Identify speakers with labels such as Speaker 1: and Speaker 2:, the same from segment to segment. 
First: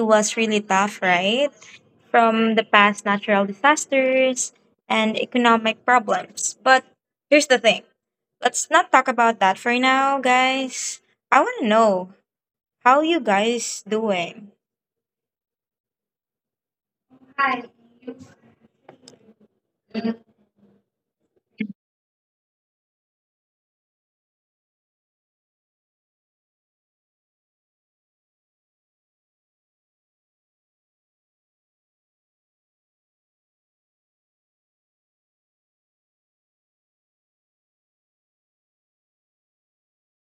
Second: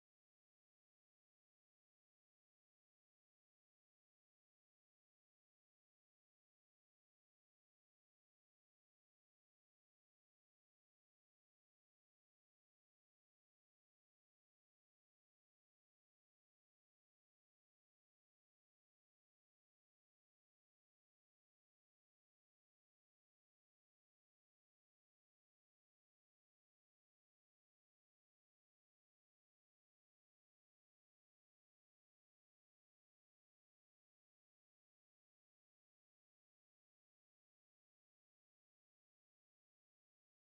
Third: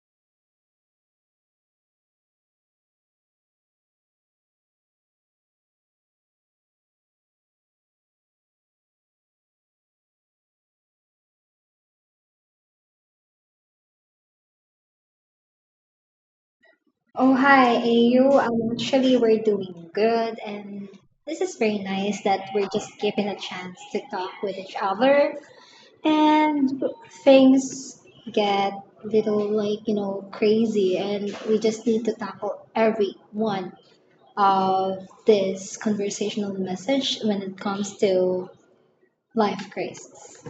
Speaker 1: was really tough, right? From the past natural disasters and economic problems. But here's the thing, let's not talk about that for now, guys. I want to know, how you guys doing?
Speaker 2: Oh, hi, AU. I'm actually, we're doing good, and this is very nice that we're just given a chance to talk with each other. And things get little, like, crazy, and we just need to tackle every one of this conversational message when it comes to life crisis.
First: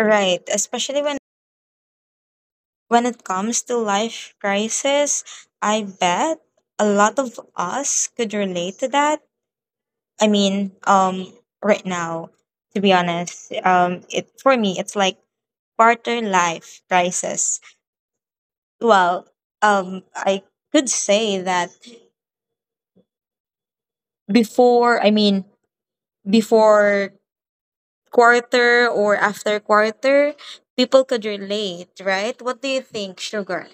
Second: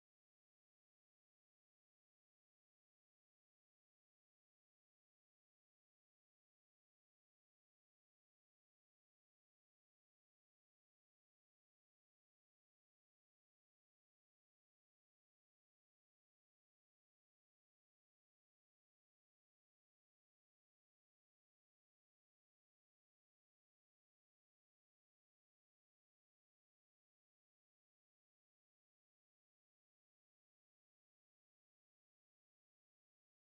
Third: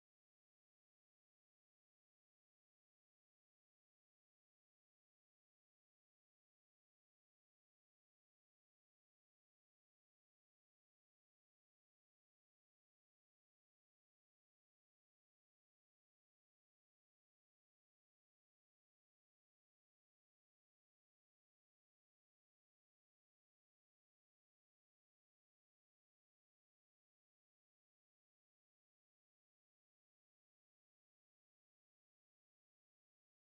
Speaker 1: Right, especially when it comes to life crisis, I bet a lot of us could relate to that. I mean, right now, to be honest, it for me it's like barter life prices. Well, I could say that before, I mean, before quarter or after quarter, people could relate, right? What do you think, Sugar?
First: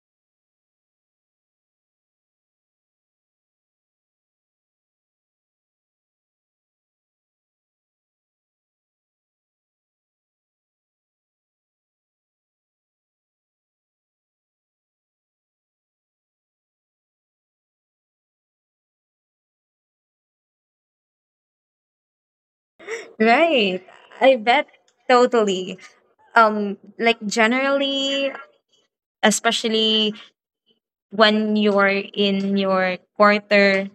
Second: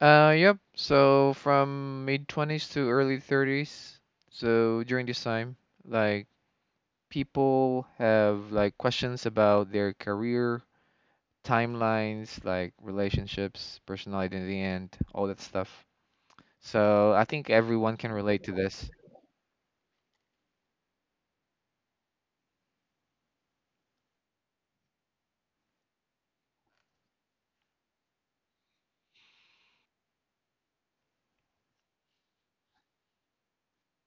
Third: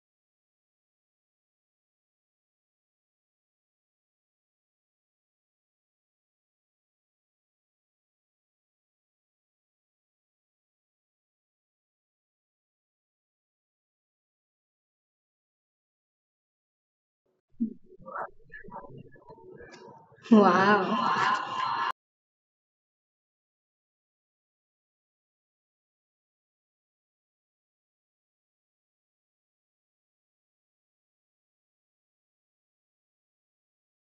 Speaker 3: Yep. So from mid 20s to early 30s, so during this time, like people have questions about their career, timelines, like relationships, personal identity, and all that stuff. So I think everyone can relate to this.
Speaker 2: Wow.
Speaker 1: Right. I bet totally. Like generally, especially when you're in your quarter.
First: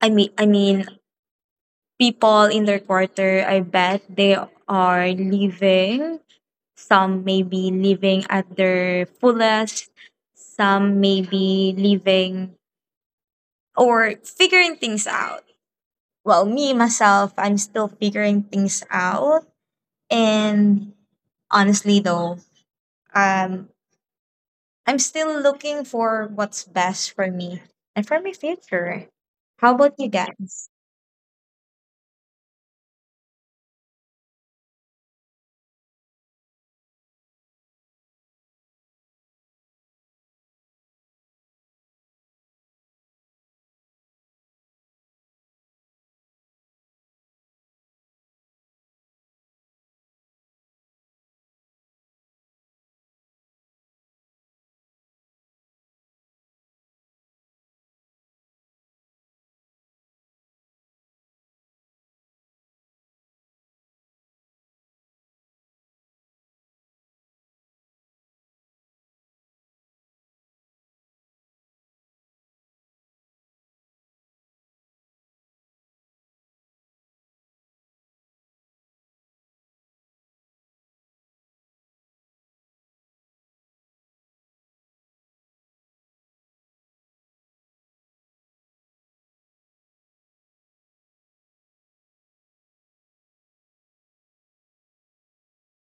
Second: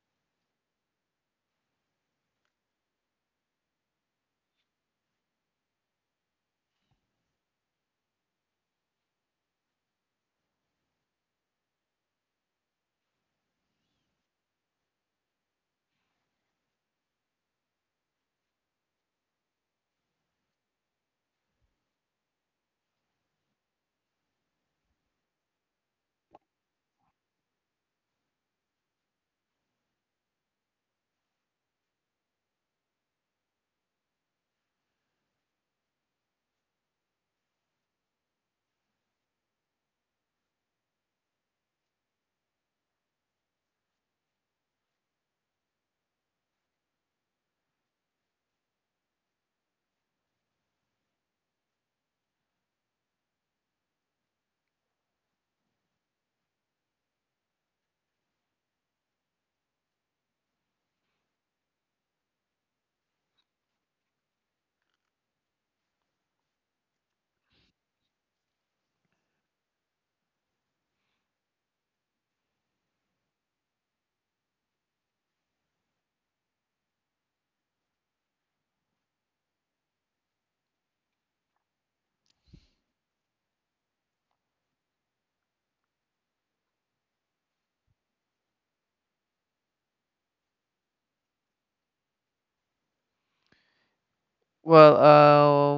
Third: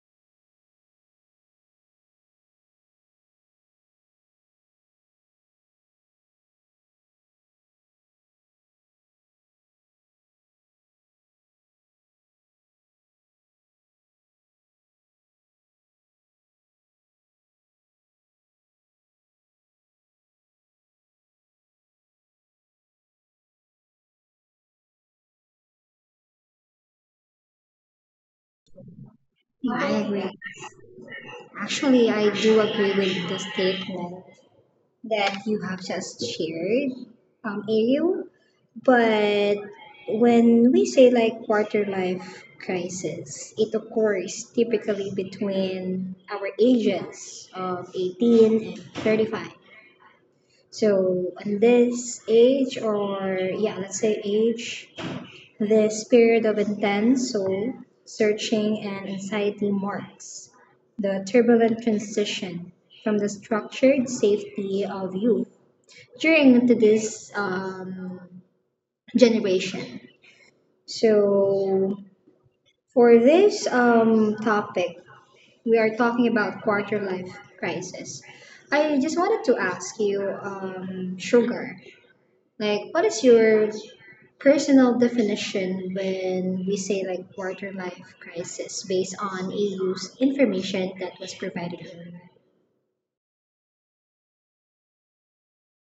Speaker 1: I mean, people in their quarter. I bet they are living. Some may be living at their fullest, some may be living or figuring things out. Well, me myself, I'm still figuring things out. And honestly though, um I'm still looking for what's best for me and for my future. How about
Speaker 2: I
Speaker 1: you
Speaker 2: agree.
Speaker 1: guys?
Speaker 2: Actually, I do agree with the statement that you have just shared, Ariel. But when we say like quarter life crisis, it occurs typically between our ages of 18 and 35. So, on this age, or yeah, let's say age, this period of intense soul searching and anxiety marks the turbulent transition from the structured safety of youth during to this generation. So for this topic, we are talking about quarter life crisis. I just wanted to ask you, Sugar. Like, what is your personal definition when we say like quarter life crisis based on EU's information that was provided earlier?
Speaker 3: Well,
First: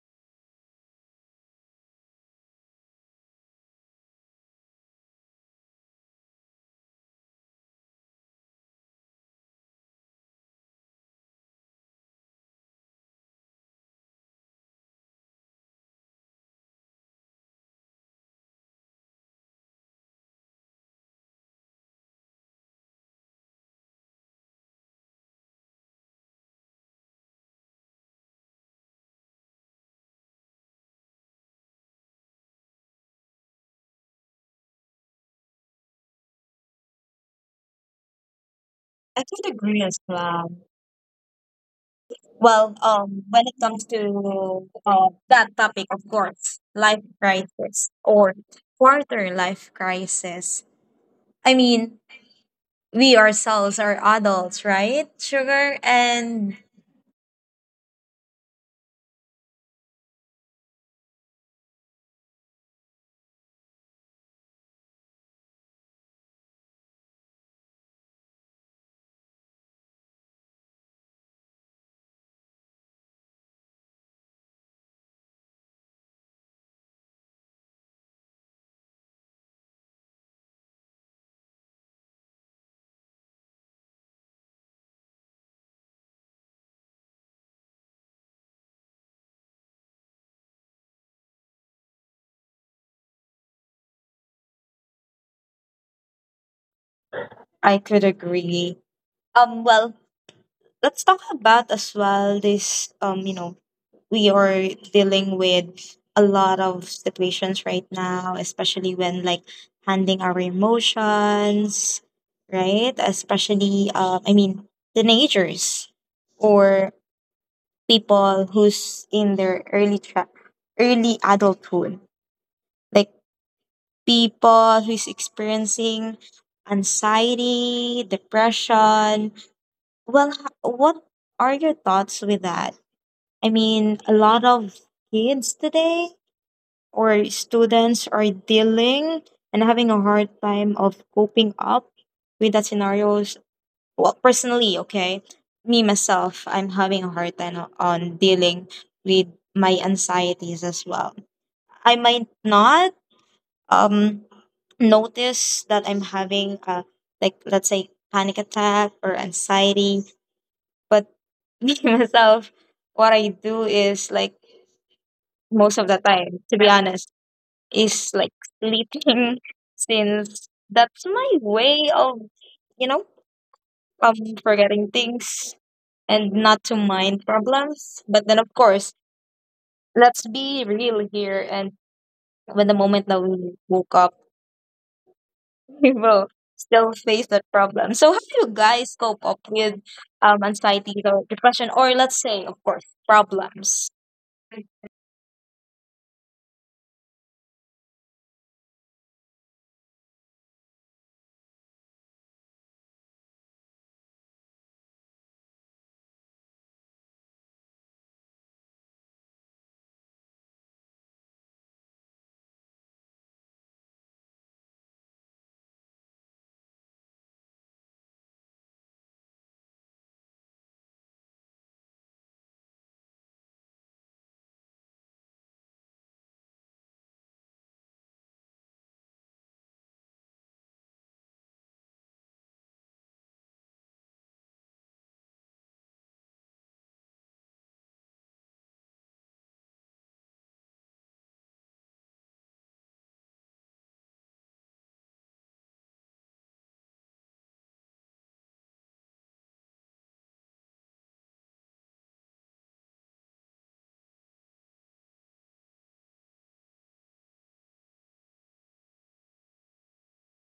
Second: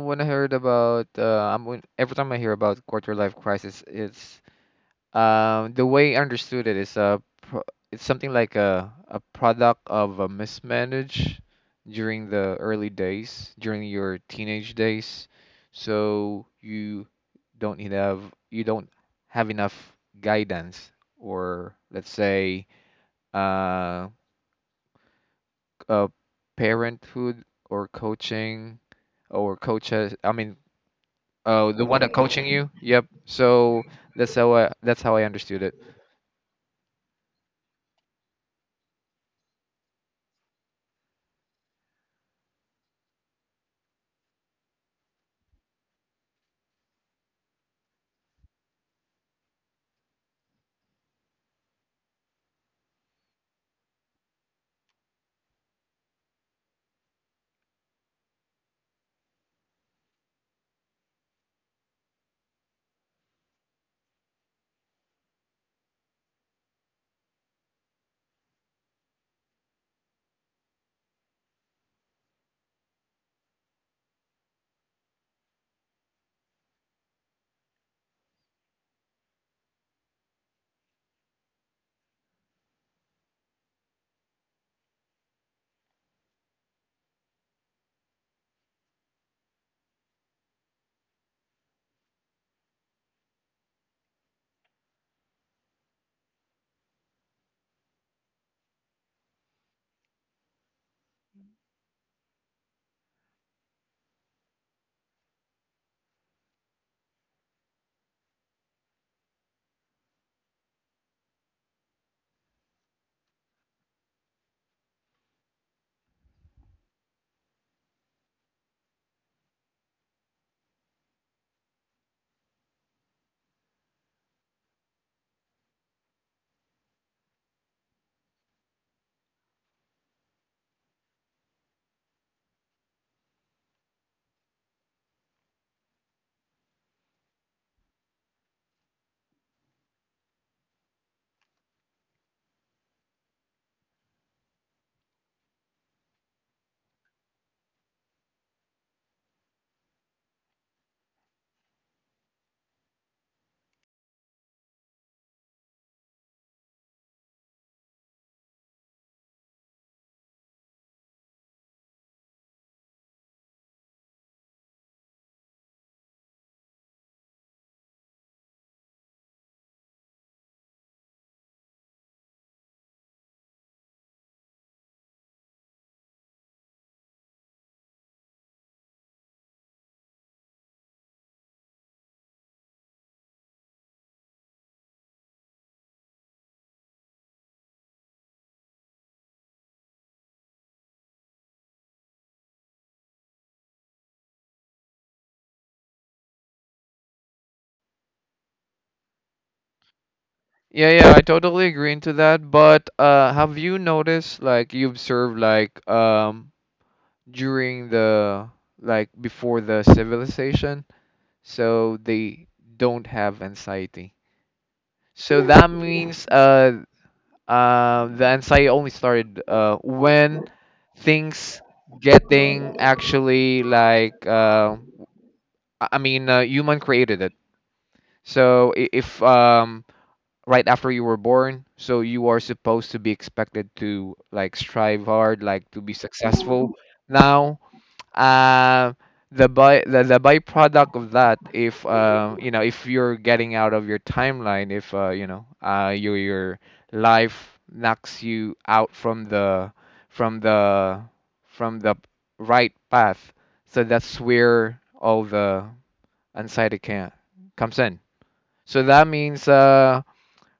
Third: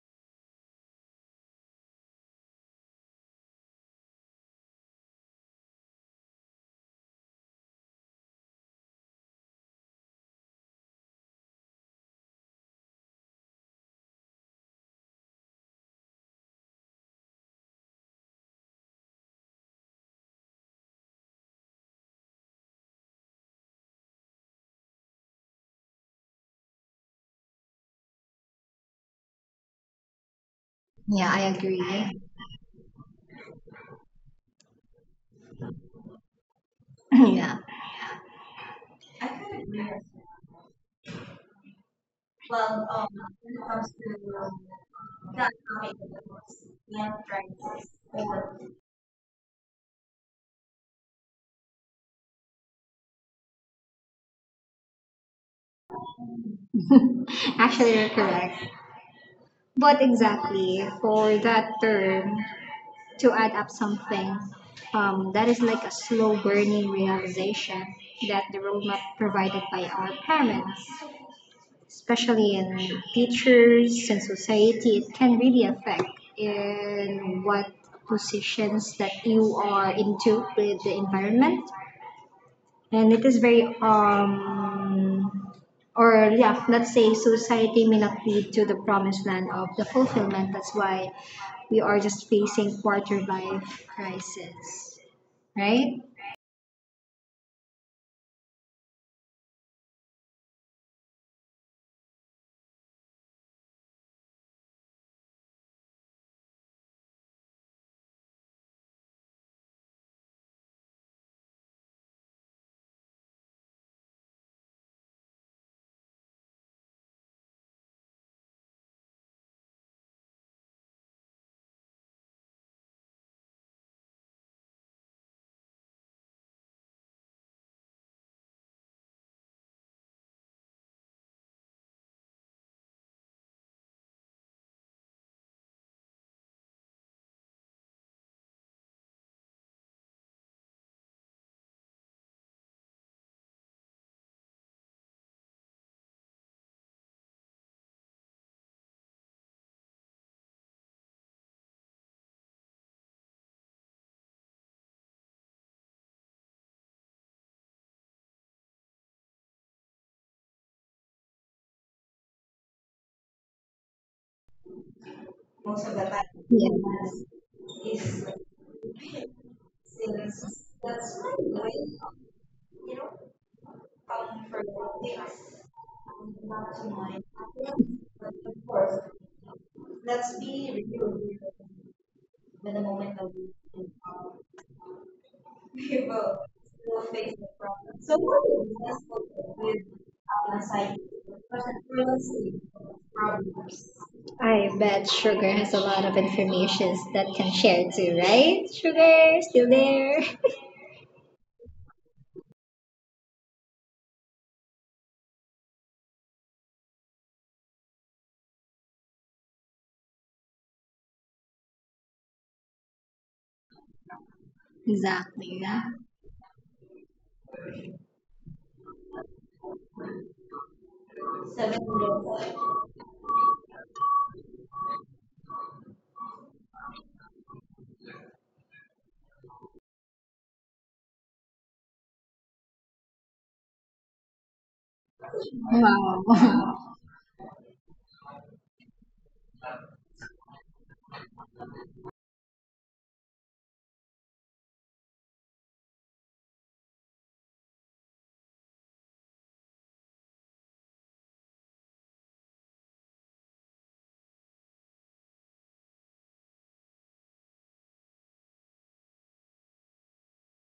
Speaker 3: uh, When I heard about, every time I hear about quarter life crisis, it's the way I understood it is a pro it's something like a product of a mismanage during the early days, during your teenage days. So you don't need have don't have enough guidance, or let's say, uh, uh parenthood or coaching or coaches. I mean,
Speaker 2: Yeah, I
Speaker 3: oh, the one that
Speaker 2: agree.
Speaker 3: coaching you. Yep. So that's how I understood it.
Speaker 2: Yeah.
Speaker 1: I could agree as well. Well, when it comes to that topic, of course, life crisis or quarter life crisis. I mean, we ourselves are adults, right? Sugar and
Speaker 2: Actually, you're correct. But exactly for that term to add up something, that is like a slow burning realization that the roadmap provided by our parents, especially in teachers and society, it can really affect in what positions that you are into with the environment, and it is very or yeah, let's say society may not lead to the promised land of the fulfillment. That's why we are just facing quarter life crisis, right?
Speaker 1: I could agree. Well, let's talk about as well this you know we are dealing with a lot of situations right now, especially when like handling our emotions, right? Especially I mean teenagers or people who's in their early adulthood, like people who's experiencing anxiety, depression. Well, what are your thoughts with that? I mean, a lot of kids today or students are dealing and having a hard time of coping up with the scenarios. Well, personally, okay, me myself, I'm having a hard time on dealing with my anxieties as well. I might not um notice that I'm having a, like, let's say, panic attack or anxiety, but me myself, what I do is like, most of the time,
Speaker 2: Yes,
Speaker 1: to be honest, is like sleeping since that's my way of, you know, of forgetting things and not to mind problems. But then, of course, let's be real here. And when the moment that we woke up, we will still face that problem. So, how do you guys cope up with anxiety or depression, or let's say, of course, problems?
Speaker 2: I bet Sugar has a lot of informations that can share too, right? Sugar, still there?
Speaker 3: Yeah, yeah, I totally agree into that. But have you noticed, like, you observed, like, during the, like, before the civilization, so they don't have anxiety. So
Speaker 2: Exactly,
Speaker 3: that
Speaker 2: yeah.
Speaker 3: means, the anxiety only started, when things getting actually like, human created it. So if right after you were born, so you are supposed to be expected to like strive hard, like to be successful
Speaker 2: Wow.
Speaker 3: now. uh, the byproduct of that, if you know, if you're getting out of your timeline, if you know, uh, your life knocks you out from the from the from the right path, so that's where all the anxiety can comes in. So that means, uh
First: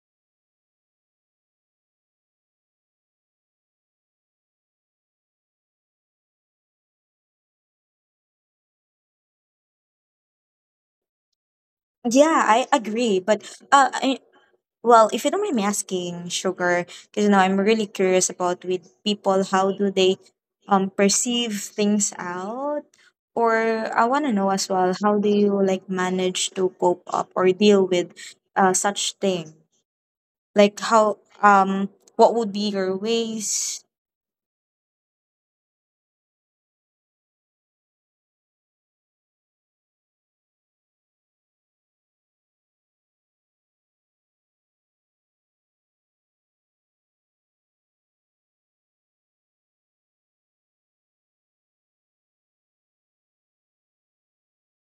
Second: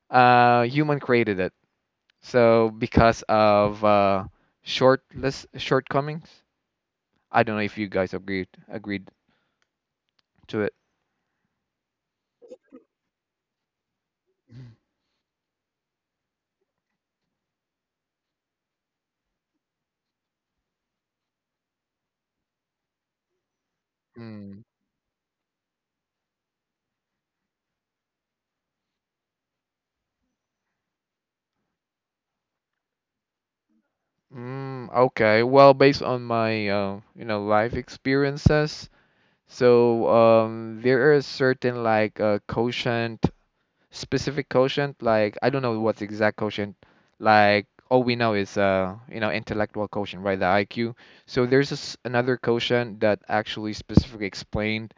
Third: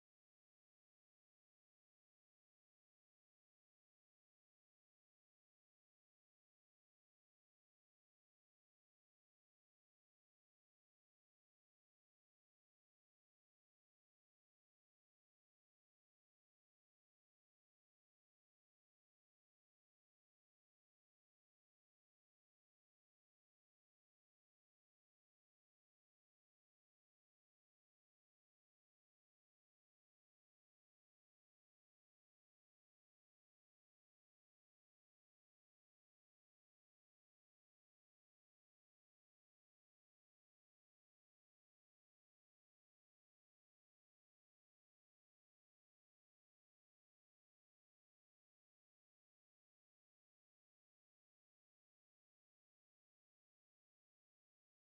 Speaker 3: uh, human created it. So because of shortless shortcomings. I don't know if you guys agreed to it.
Speaker 1: Yeah, I agree. Uh, I, Well, if you don't mind me asking, Sugar, because you know I'm really curious about with people, how do they perceive things out, or I want to know
Speaker 3: Mm.
Speaker 1: as well, how do you like manage to cope up or deal with such thing? Like, how what would be your ways?
Speaker 3: Mm, okay. Well, based on my you know, life experiences, so there is certain like quotient, specific quotient. Like I don't know what's exact quotient. Like all we know is you know intellectual quotient, right? The IQ. So there's this another quotient that actually specifically explains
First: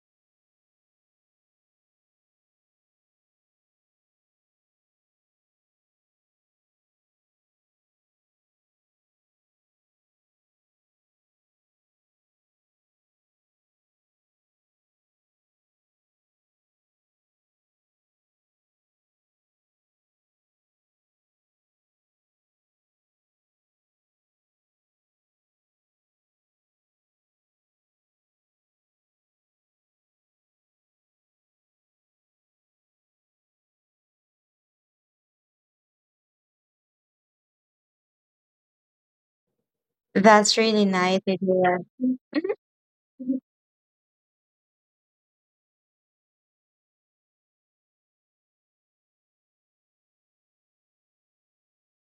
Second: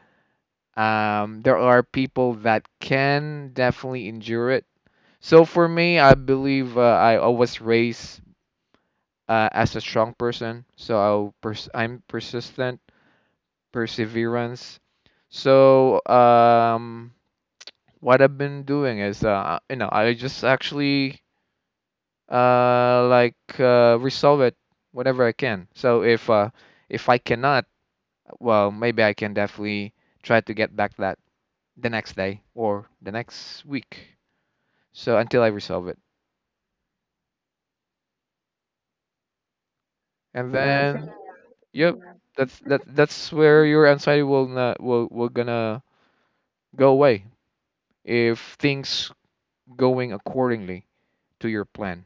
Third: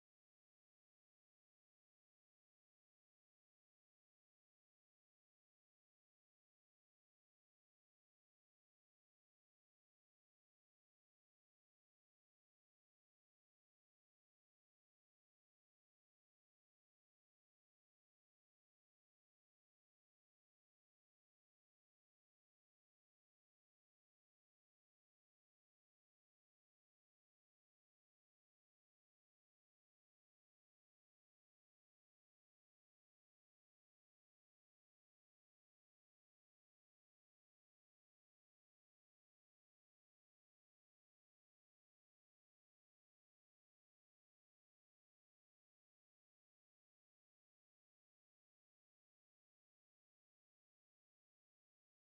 Speaker 3: There are people that can definitely endure it. So for me, I believe I was raised as a strong person. So I'm persistent, perseverance. So what I've been doing is, you know, I just actually resolve it whatever I can. So if I cannot, well, maybe I can definitely try to get back that the next day or the next week. So until I resolve it, and
Speaker 1: That's really
Speaker 3: then
Speaker 1: nice to hear.
Speaker 3: yep, that's where your anxiety will not will will gonna go away if things going accordingly to your plan.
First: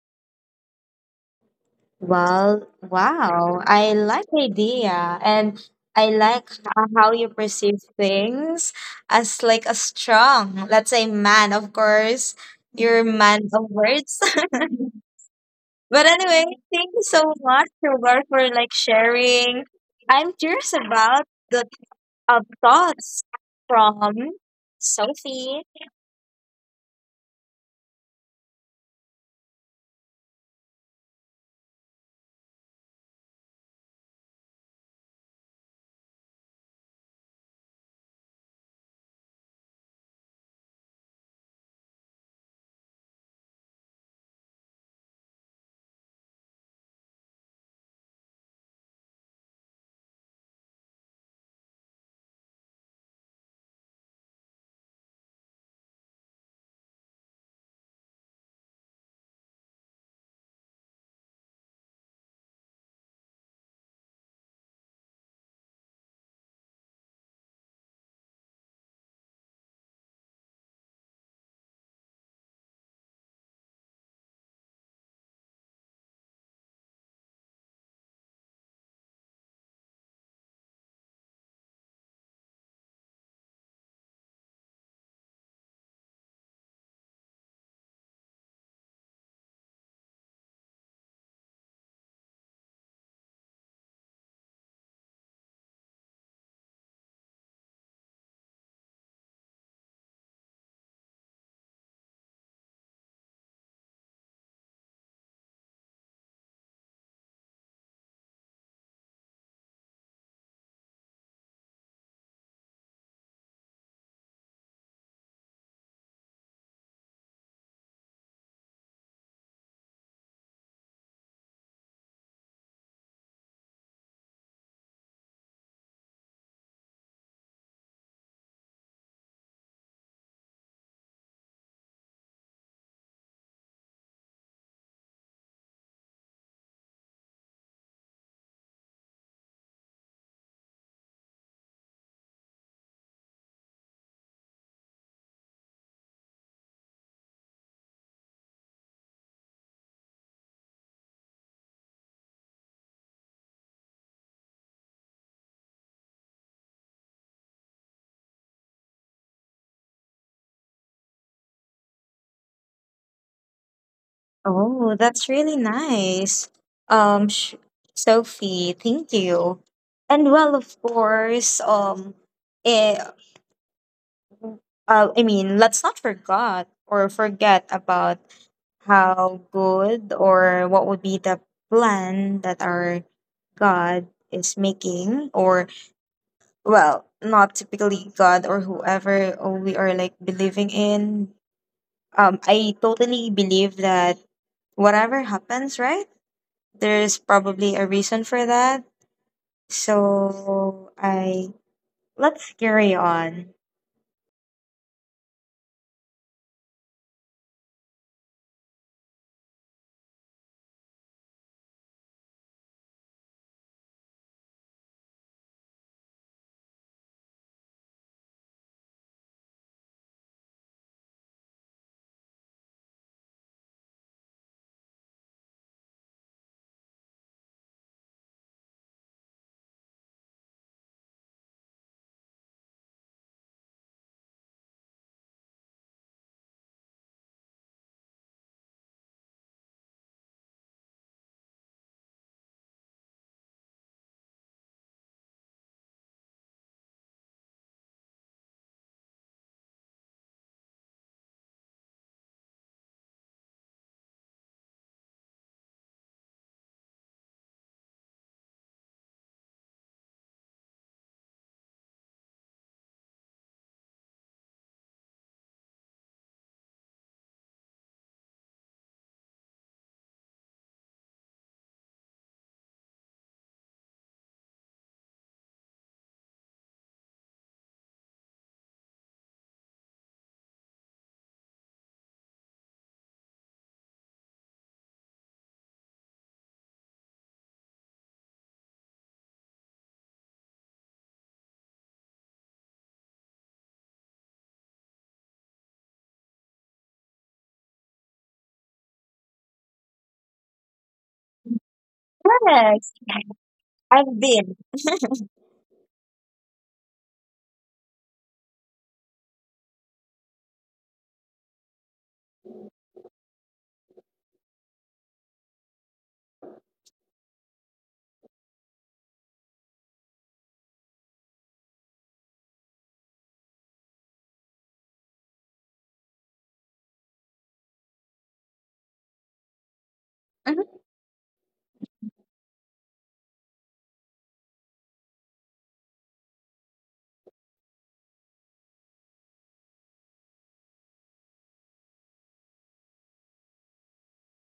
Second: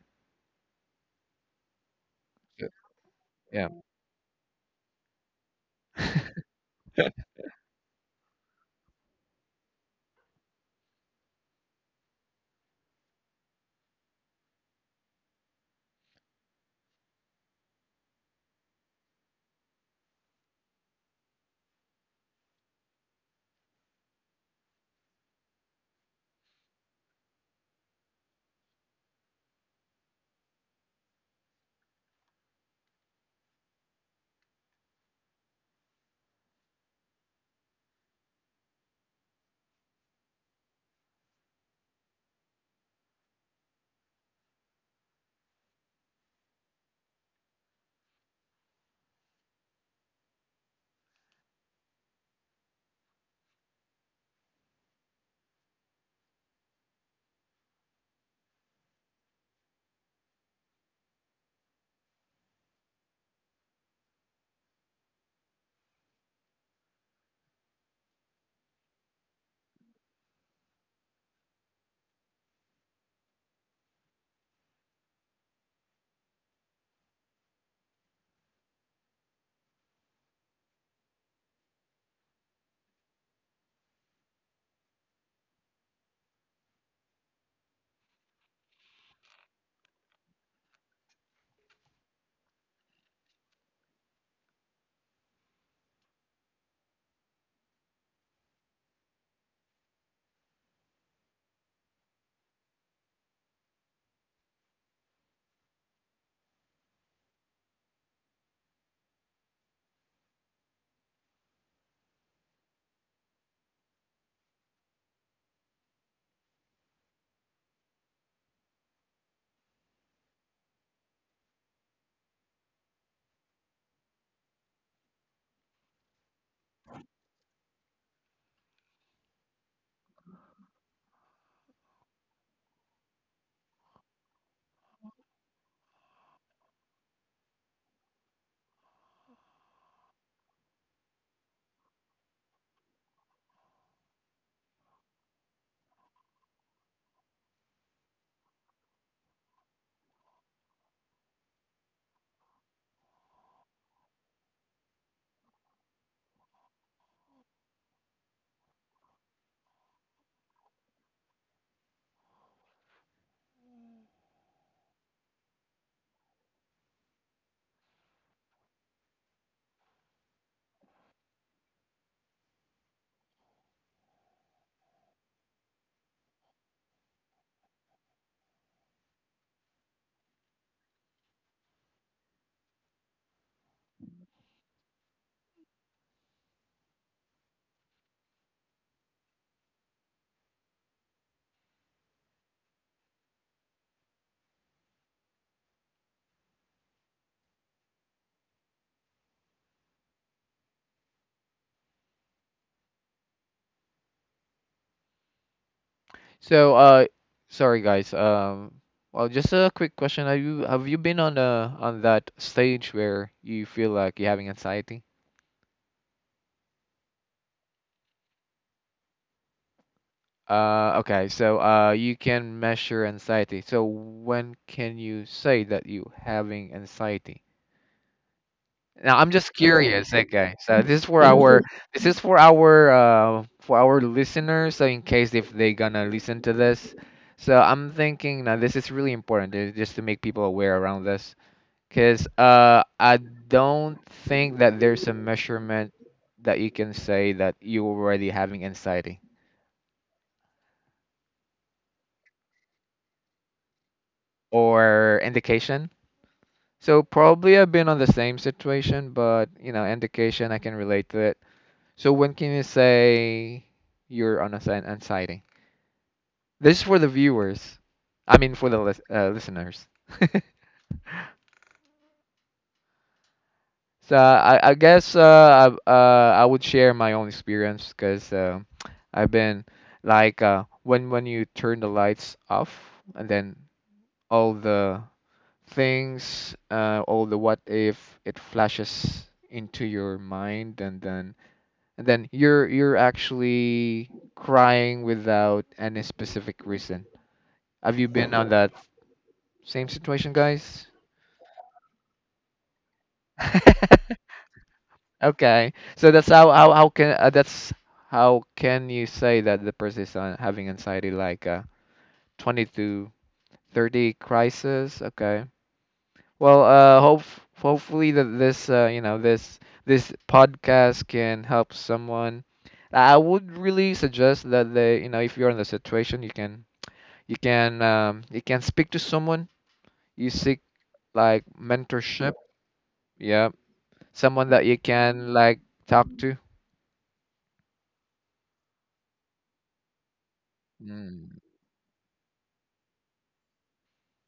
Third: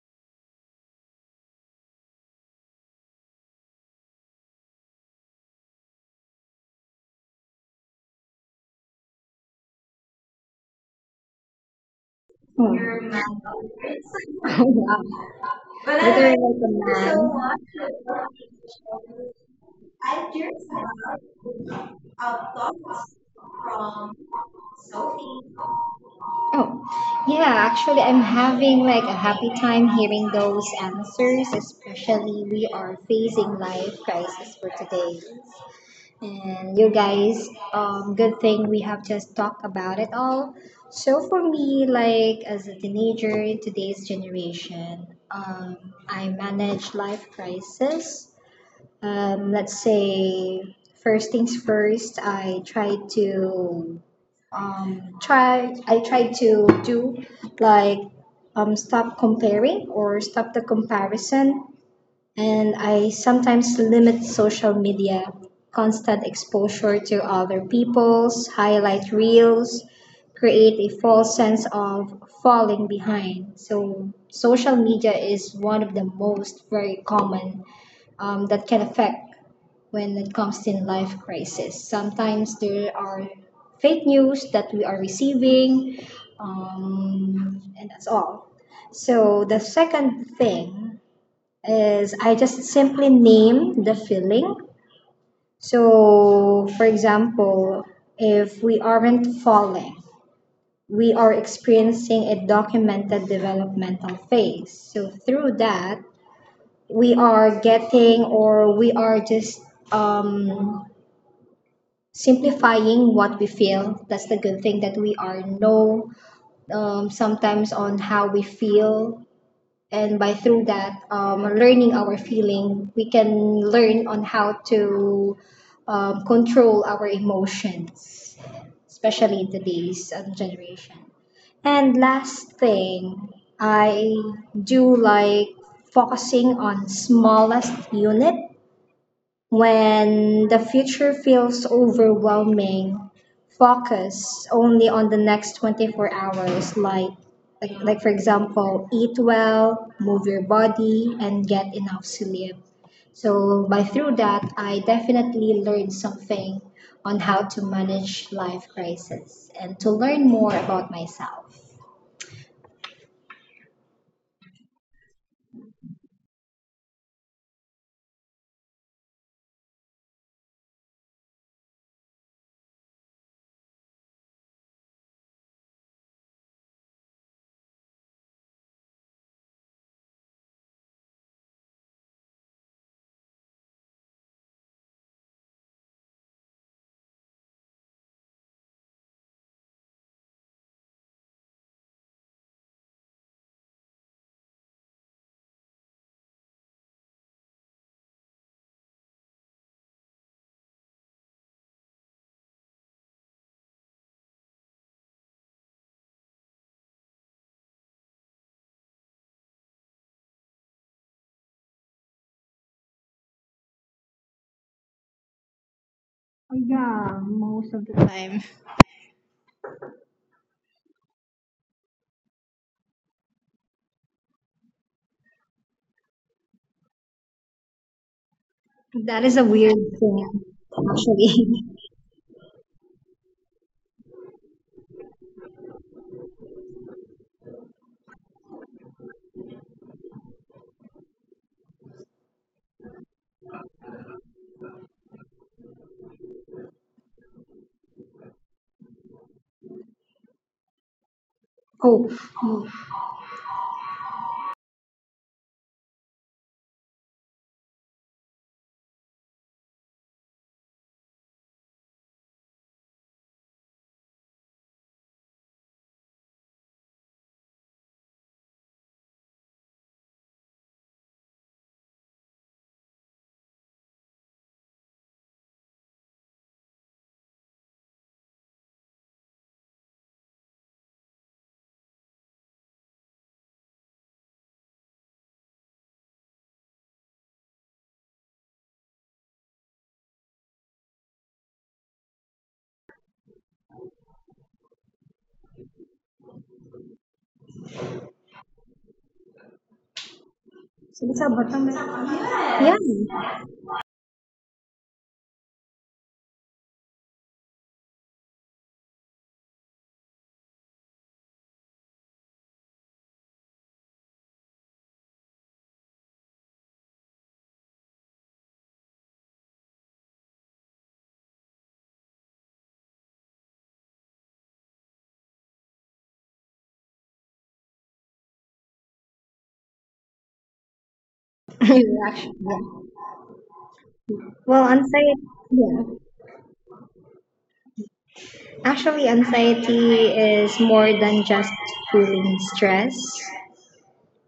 Speaker 1: Well,
Speaker 3: So,
Speaker 1: wow.
Speaker 3: yeah.
Speaker 1: I like the idea and I like how you perceive things as like a strong, let's say, man, of course. You're a
Speaker 2: Wow.
Speaker 1: man of words.
Speaker 2: Whether,
Speaker 1: But
Speaker 2: like, a thank
Speaker 1: anyway,
Speaker 2: you,
Speaker 1: thank you so
Speaker 2: man.
Speaker 1: much, Sugar, for like sharing. I'm curious about the thoughts from Sophie.
Speaker 2: Oh, yeah, actually, I'm having like a happy time hearing those answers, especially we are facing life crisis for today. And you guys, good thing we have just talked about it all. So for me, like as a teenager in today's generation, I manage life crisis. Let's say first things first, I try to do like stop comparing or stop the comparison, and I sometimes limit social media, constant exposure to other people's highlight reels, create a false sense of falling behind. So, social media is one of the most very common that can affect when it comes to life crisis. Sometimes there are fake news that we are receiving, and that's all. So the second thing is I just simply name the feeling. So, for example, if we aren't falling, we are experiencing a documented developmental phase. So, through that, we are getting or we are just um, simplifying what we feel. That's the good thing that we are know sometimes on how we feel, and by through that learning our feeling we can learn on how to control our emotions, especially in today's generation. And last thing, I do like focusing on smallest unit. When the future feels overwhelming, focus only on the next 24 hours, like, for example, eat well, move your body, and get enough sleep. So by through that, I definitely learned something on how to manage life crisis and to learn more about myself.
Speaker 1: Oh, that's really nice. Um, Sophie, thank you. And well, of course, eh, I mean, let's not forget or forget about how good or what would be the plan that our God is making, or well, not typically God or whoever we are like believing in. I totally believe that whatever happens, right? There's probably a reason for that. So I, let's carry on.
Speaker 3: So sorry guys. Well, just a quick question. Have you been on that stage where you feel like you're having anxiety? Okay. So you can measure anxiety. So when can you say that you having anxiety? Now I'm
Speaker 2: That is
Speaker 3: just
Speaker 2: a weird
Speaker 3: curious,
Speaker 2: thing,
Speaker 3: okay. So this is for our
Speaker 2: actually.
Speaker 3: this is for our listeners, so in case if they gonna listen to this. So I'm thinking now this is really important, just to make people aware around this, because I don't think that there's a measurement that you can say that you already having anxiety
Speaker 2: Oh,
Speaker 3: or indication. So probably I've been on the same situation, but you know indication I can relate to it. So when can you say you're on an anxiety? This is for the viewers. I mean, for the listeners. So I guess I would share my own experience because I've been like when you turn the lights off and then all the things, all the what if it flashes into your mind, and then you're actually crying without any specific reason. Have you been on that same situation, guys?
Speaker 2: yeah.
Speaker 3: Okay, so that's how can that's how can you say that the person is on, having anxiety like 20 to 30 crisis? Okay. Well, hopefully that this you know, this podcast can help someone. I would really suggest that they, you know, if you're in the situation, you can you can speak to someone. You seek
Speaker 1: Mhm.
Speaker 3: like
Speaker 2: Actually,
Speaker 3: mentorship.
Speaker 2: yeah.
Speaker 3: Yeah, someone that
Speaker 2: Well,
Speaker 3: you
Speaker 2: anxiety,
Speaker 3: can like
Speaker 2: yeah.
Speaker 3: talk to?
Speaker 2: Actually, anxiety is more than
Speaker 3: Mm,
Speaker 2: just feeling stress.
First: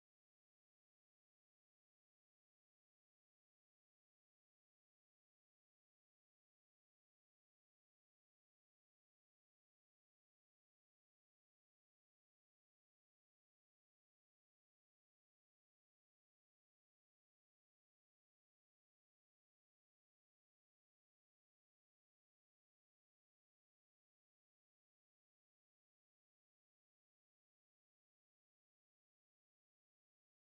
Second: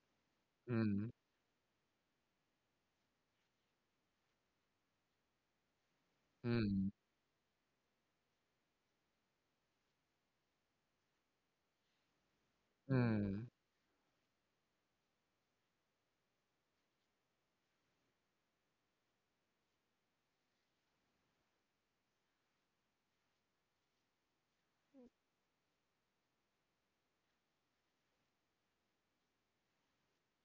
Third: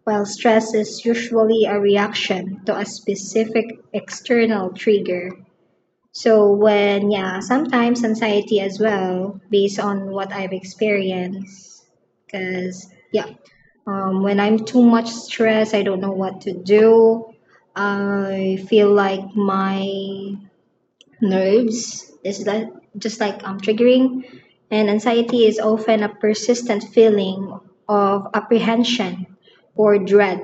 Speaker 2: Well, stress is
Speaker 3: mm,
Speaker 2: usually a reaction to a specific external trigger. So,
Speaker 3: mm,
Speaker 2: when, yeah, sometimes anxiety as well, based on what I've experienced. Because, yeah,
Speaker 3: mm.
Speaker 2: when I'm too much stressed, I don't know what to do. I feel like my nerves is like just like triggering, and anxiety is often a persistent feeling of apprehension or dread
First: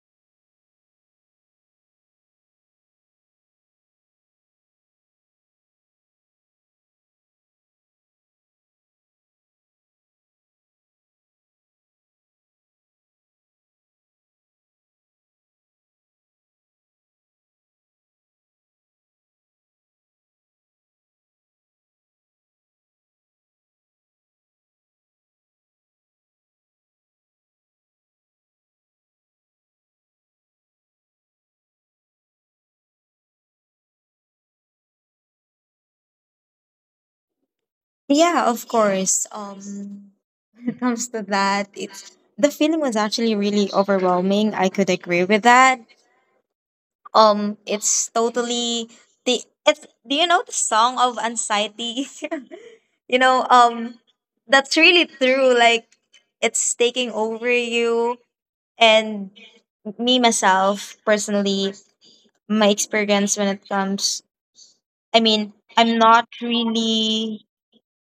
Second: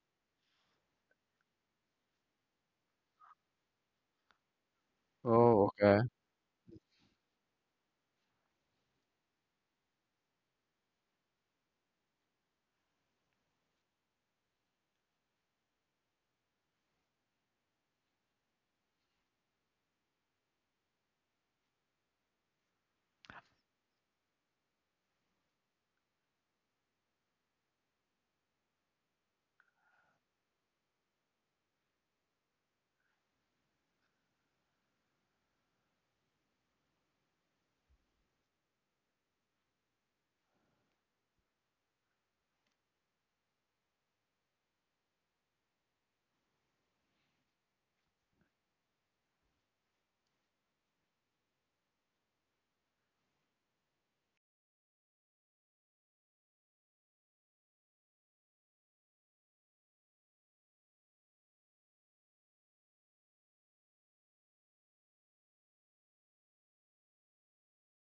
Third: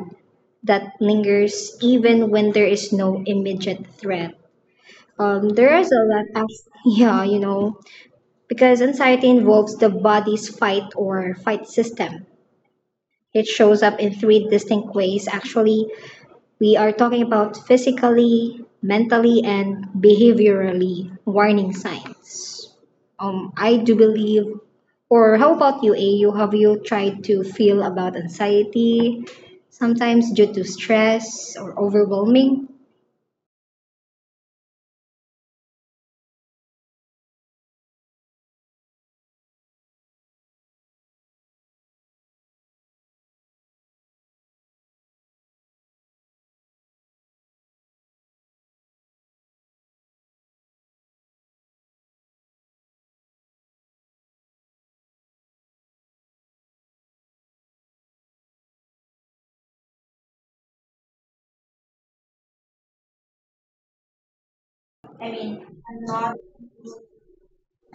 Speaker 2: that lingers even when there is no immediate threat.
Speaker 3: Oh,
Speaker 2: There is
Speaker 3: okay.
Speaker 2: a lot of, yeah, because anxiety involves the body's fight or fight system. It shows up in three distinct ways, actually we are talking about physically, mentally, and behaviorally warning signs. I do believe, or how about you, AU? Have you tried to feel about anxiety, sometimes due to stress or overwhelming?
Speaker 1: Yeah, of course. When it comes to that, it's, the feeling was actually really overwhelming. I could agree with that. It's totally the, it's, do you know the song of anxiety? You know, that's really true. Like, it's taking over you. And me myself personally, my experience when it comes, I mean, I'm not really,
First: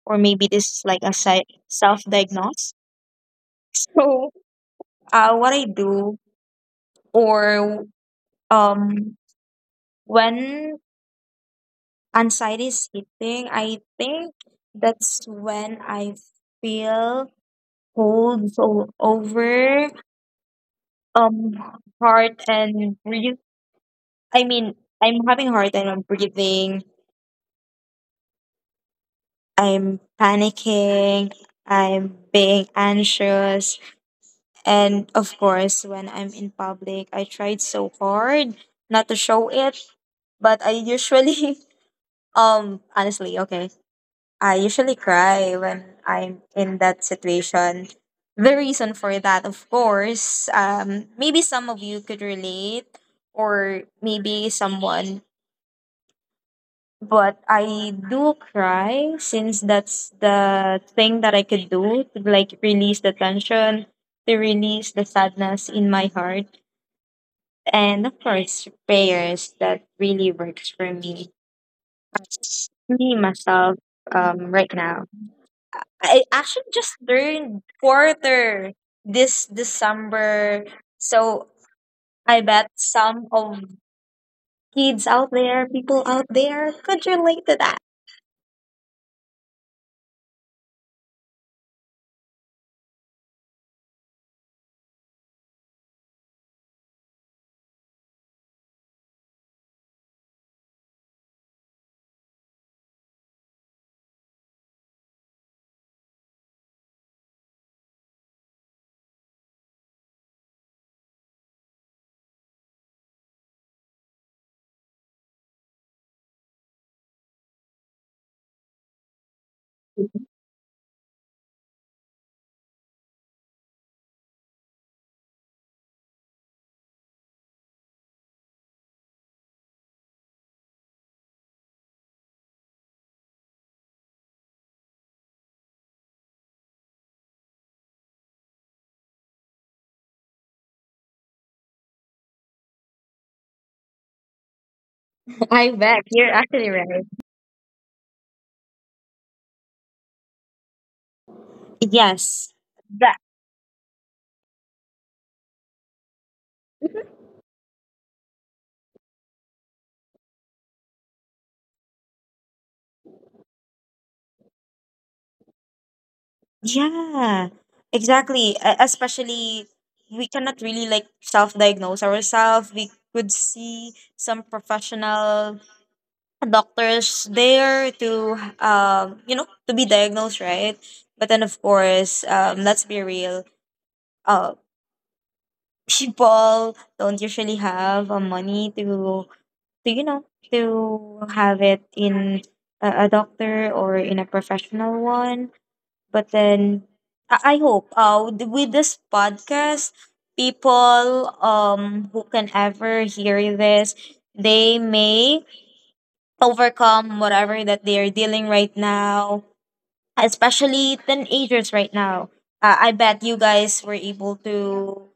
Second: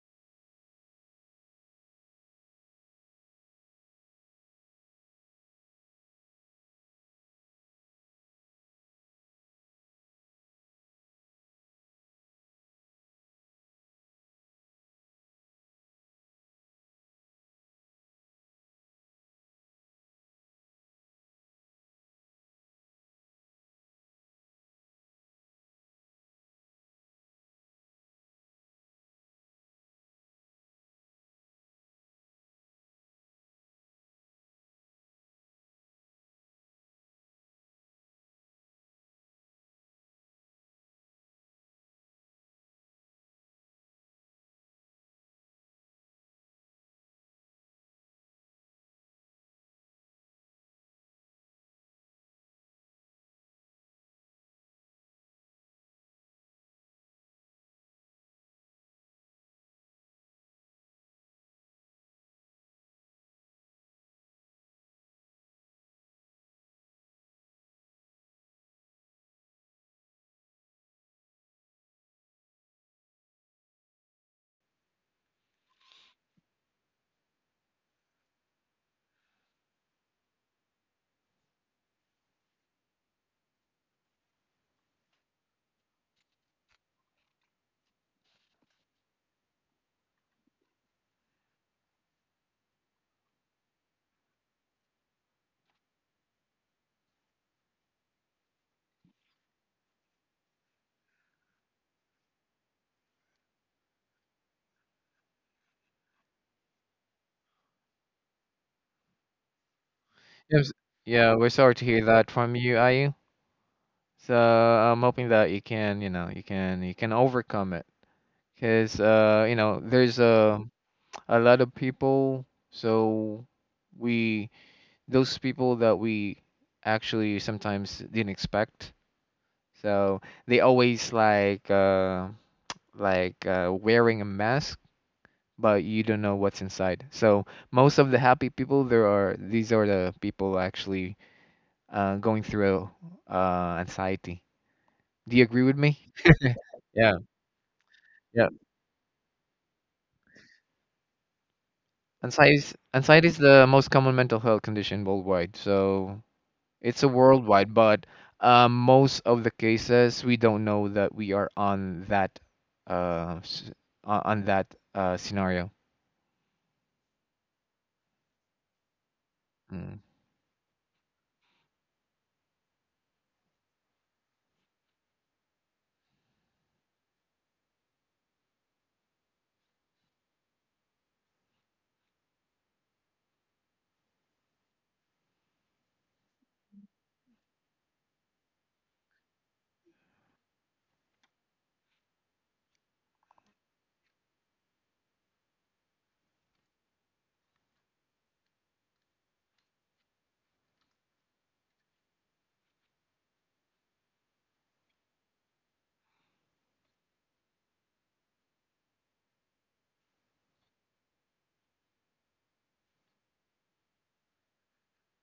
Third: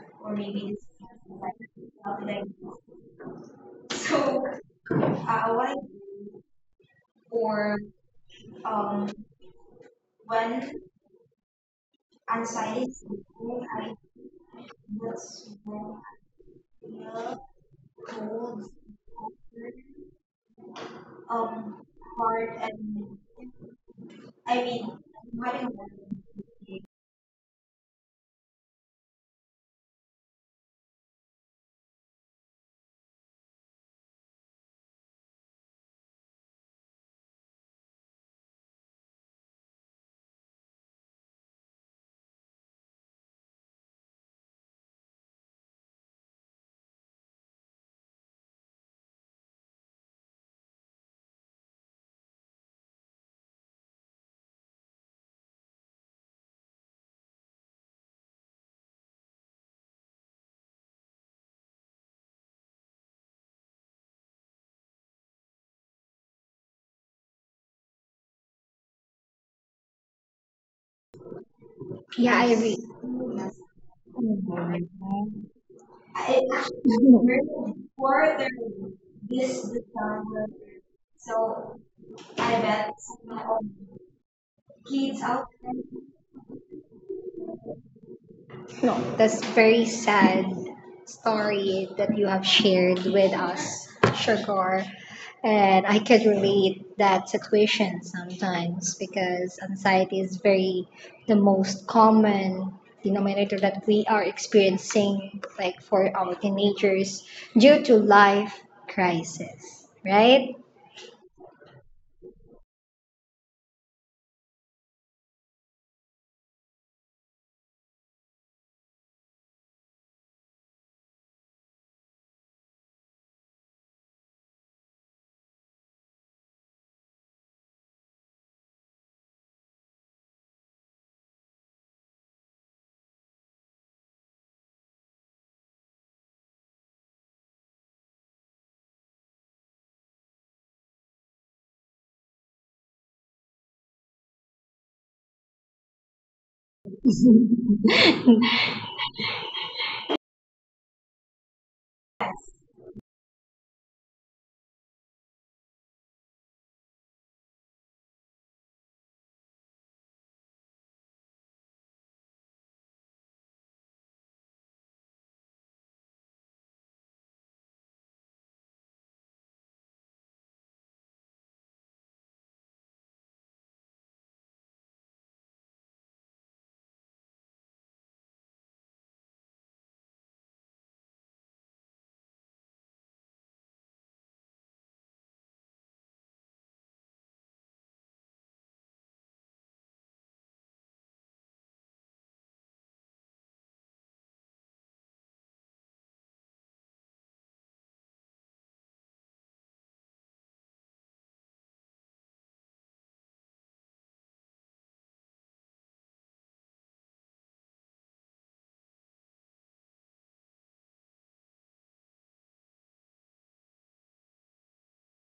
Speaker 1: or maybe this is like a self diagnose. So, what I do, or um, when anxiety is hitting. I think that's when I feel holds over um heart and breathe. I mean, I'm having heart and I'm breathing. I'm panicking. I'm being anxious. And of course, when I'm in public, I tried so hard not to show it, but I usually honestly, okay. I usually cry when I'm in that situation. The reason for that, of course, maybe some of you could relate, or maybe someone, but I do cry since that's the thing that I could do to like release the tension, to release the sadness in my heart. And of course, prayers that really works for me,
Speaker 2: Yeah,
Speaker 1: me myself, right now. I actually just turned quarter this December. So I bet some of kids out there, people out there could relate to that.
Speaker 2: No, that's very sad story that you have shared with us, Sugar. And I could relate that situation sometimes because anxiety is very the most common denominator that we are experiencing, like for our teenagers, due to life crisis, right?
Speaker 3: Yes, yeah, we're sorry to hear that from you, Ayu. So I'm hoping that you can, you know, you can overcome it. Cause you know, there's a lot of people. So we, those people that we actually sometimes didn't expect. So they always like wearing a mask, but you don't know what's inside. So most of the happy people, there are these are the people actually going through anxiety. Do you agree with
Speaker 1: I
Speaker 3: me?
Speaker 1: bet you're actually
Speaker 3: Yeah,
Speaker 1: right.
Speaker 3: yeah,
Speaker 1: Yes.
Speaker 3: anxiety,
Speaker 1: That,
Speaker 3: anxiety is the most common mental health condition worldwide. So it's a worldwide, but most of the cases we don't know that we are on that uh, s- on that scenario.
Speaker 1: yeah. Exactly. Especially,
Speaker 3: Hmm.
Speaker 1: we cannot really like self-diagnose ourselves. We could see some professional doctors there to, um, you know, to be diagnosed, right? But then, of course, um, let's be real. uh People don't usually have, money to, you know, to have it in a doctor or in a professional one. But then I hope with this podcast, people, um, who can ever hear this, they may overcome whatever that they are dealing right now, especially teenagers right now. I bet you guys were able to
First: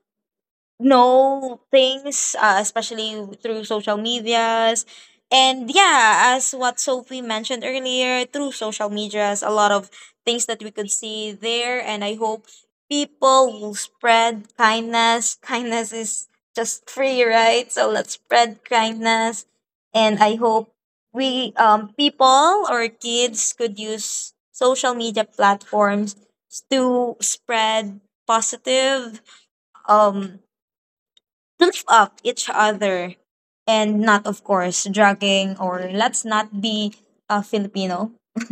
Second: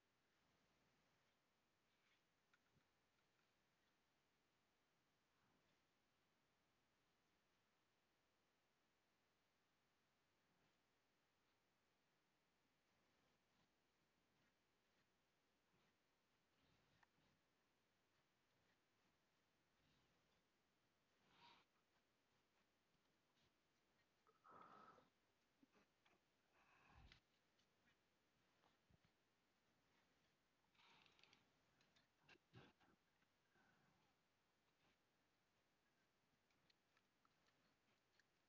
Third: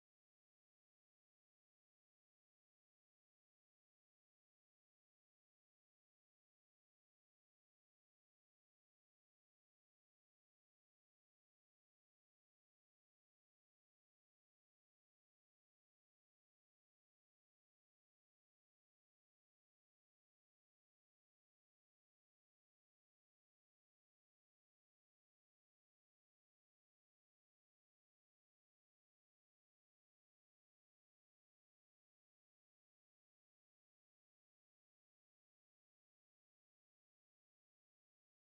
Speaker 1: know things, especially through social medias. And yeah, as what Sophie mentioned earlier, through social medias, a lot of things that we could see there. And I hope people will spread kindness. Kindness is just free, right? So let's spread kindness. And I hope we, people or kids could use social media platforms to spread positive um to lift up each other and not, of course, dragging or let's not be a Filipino.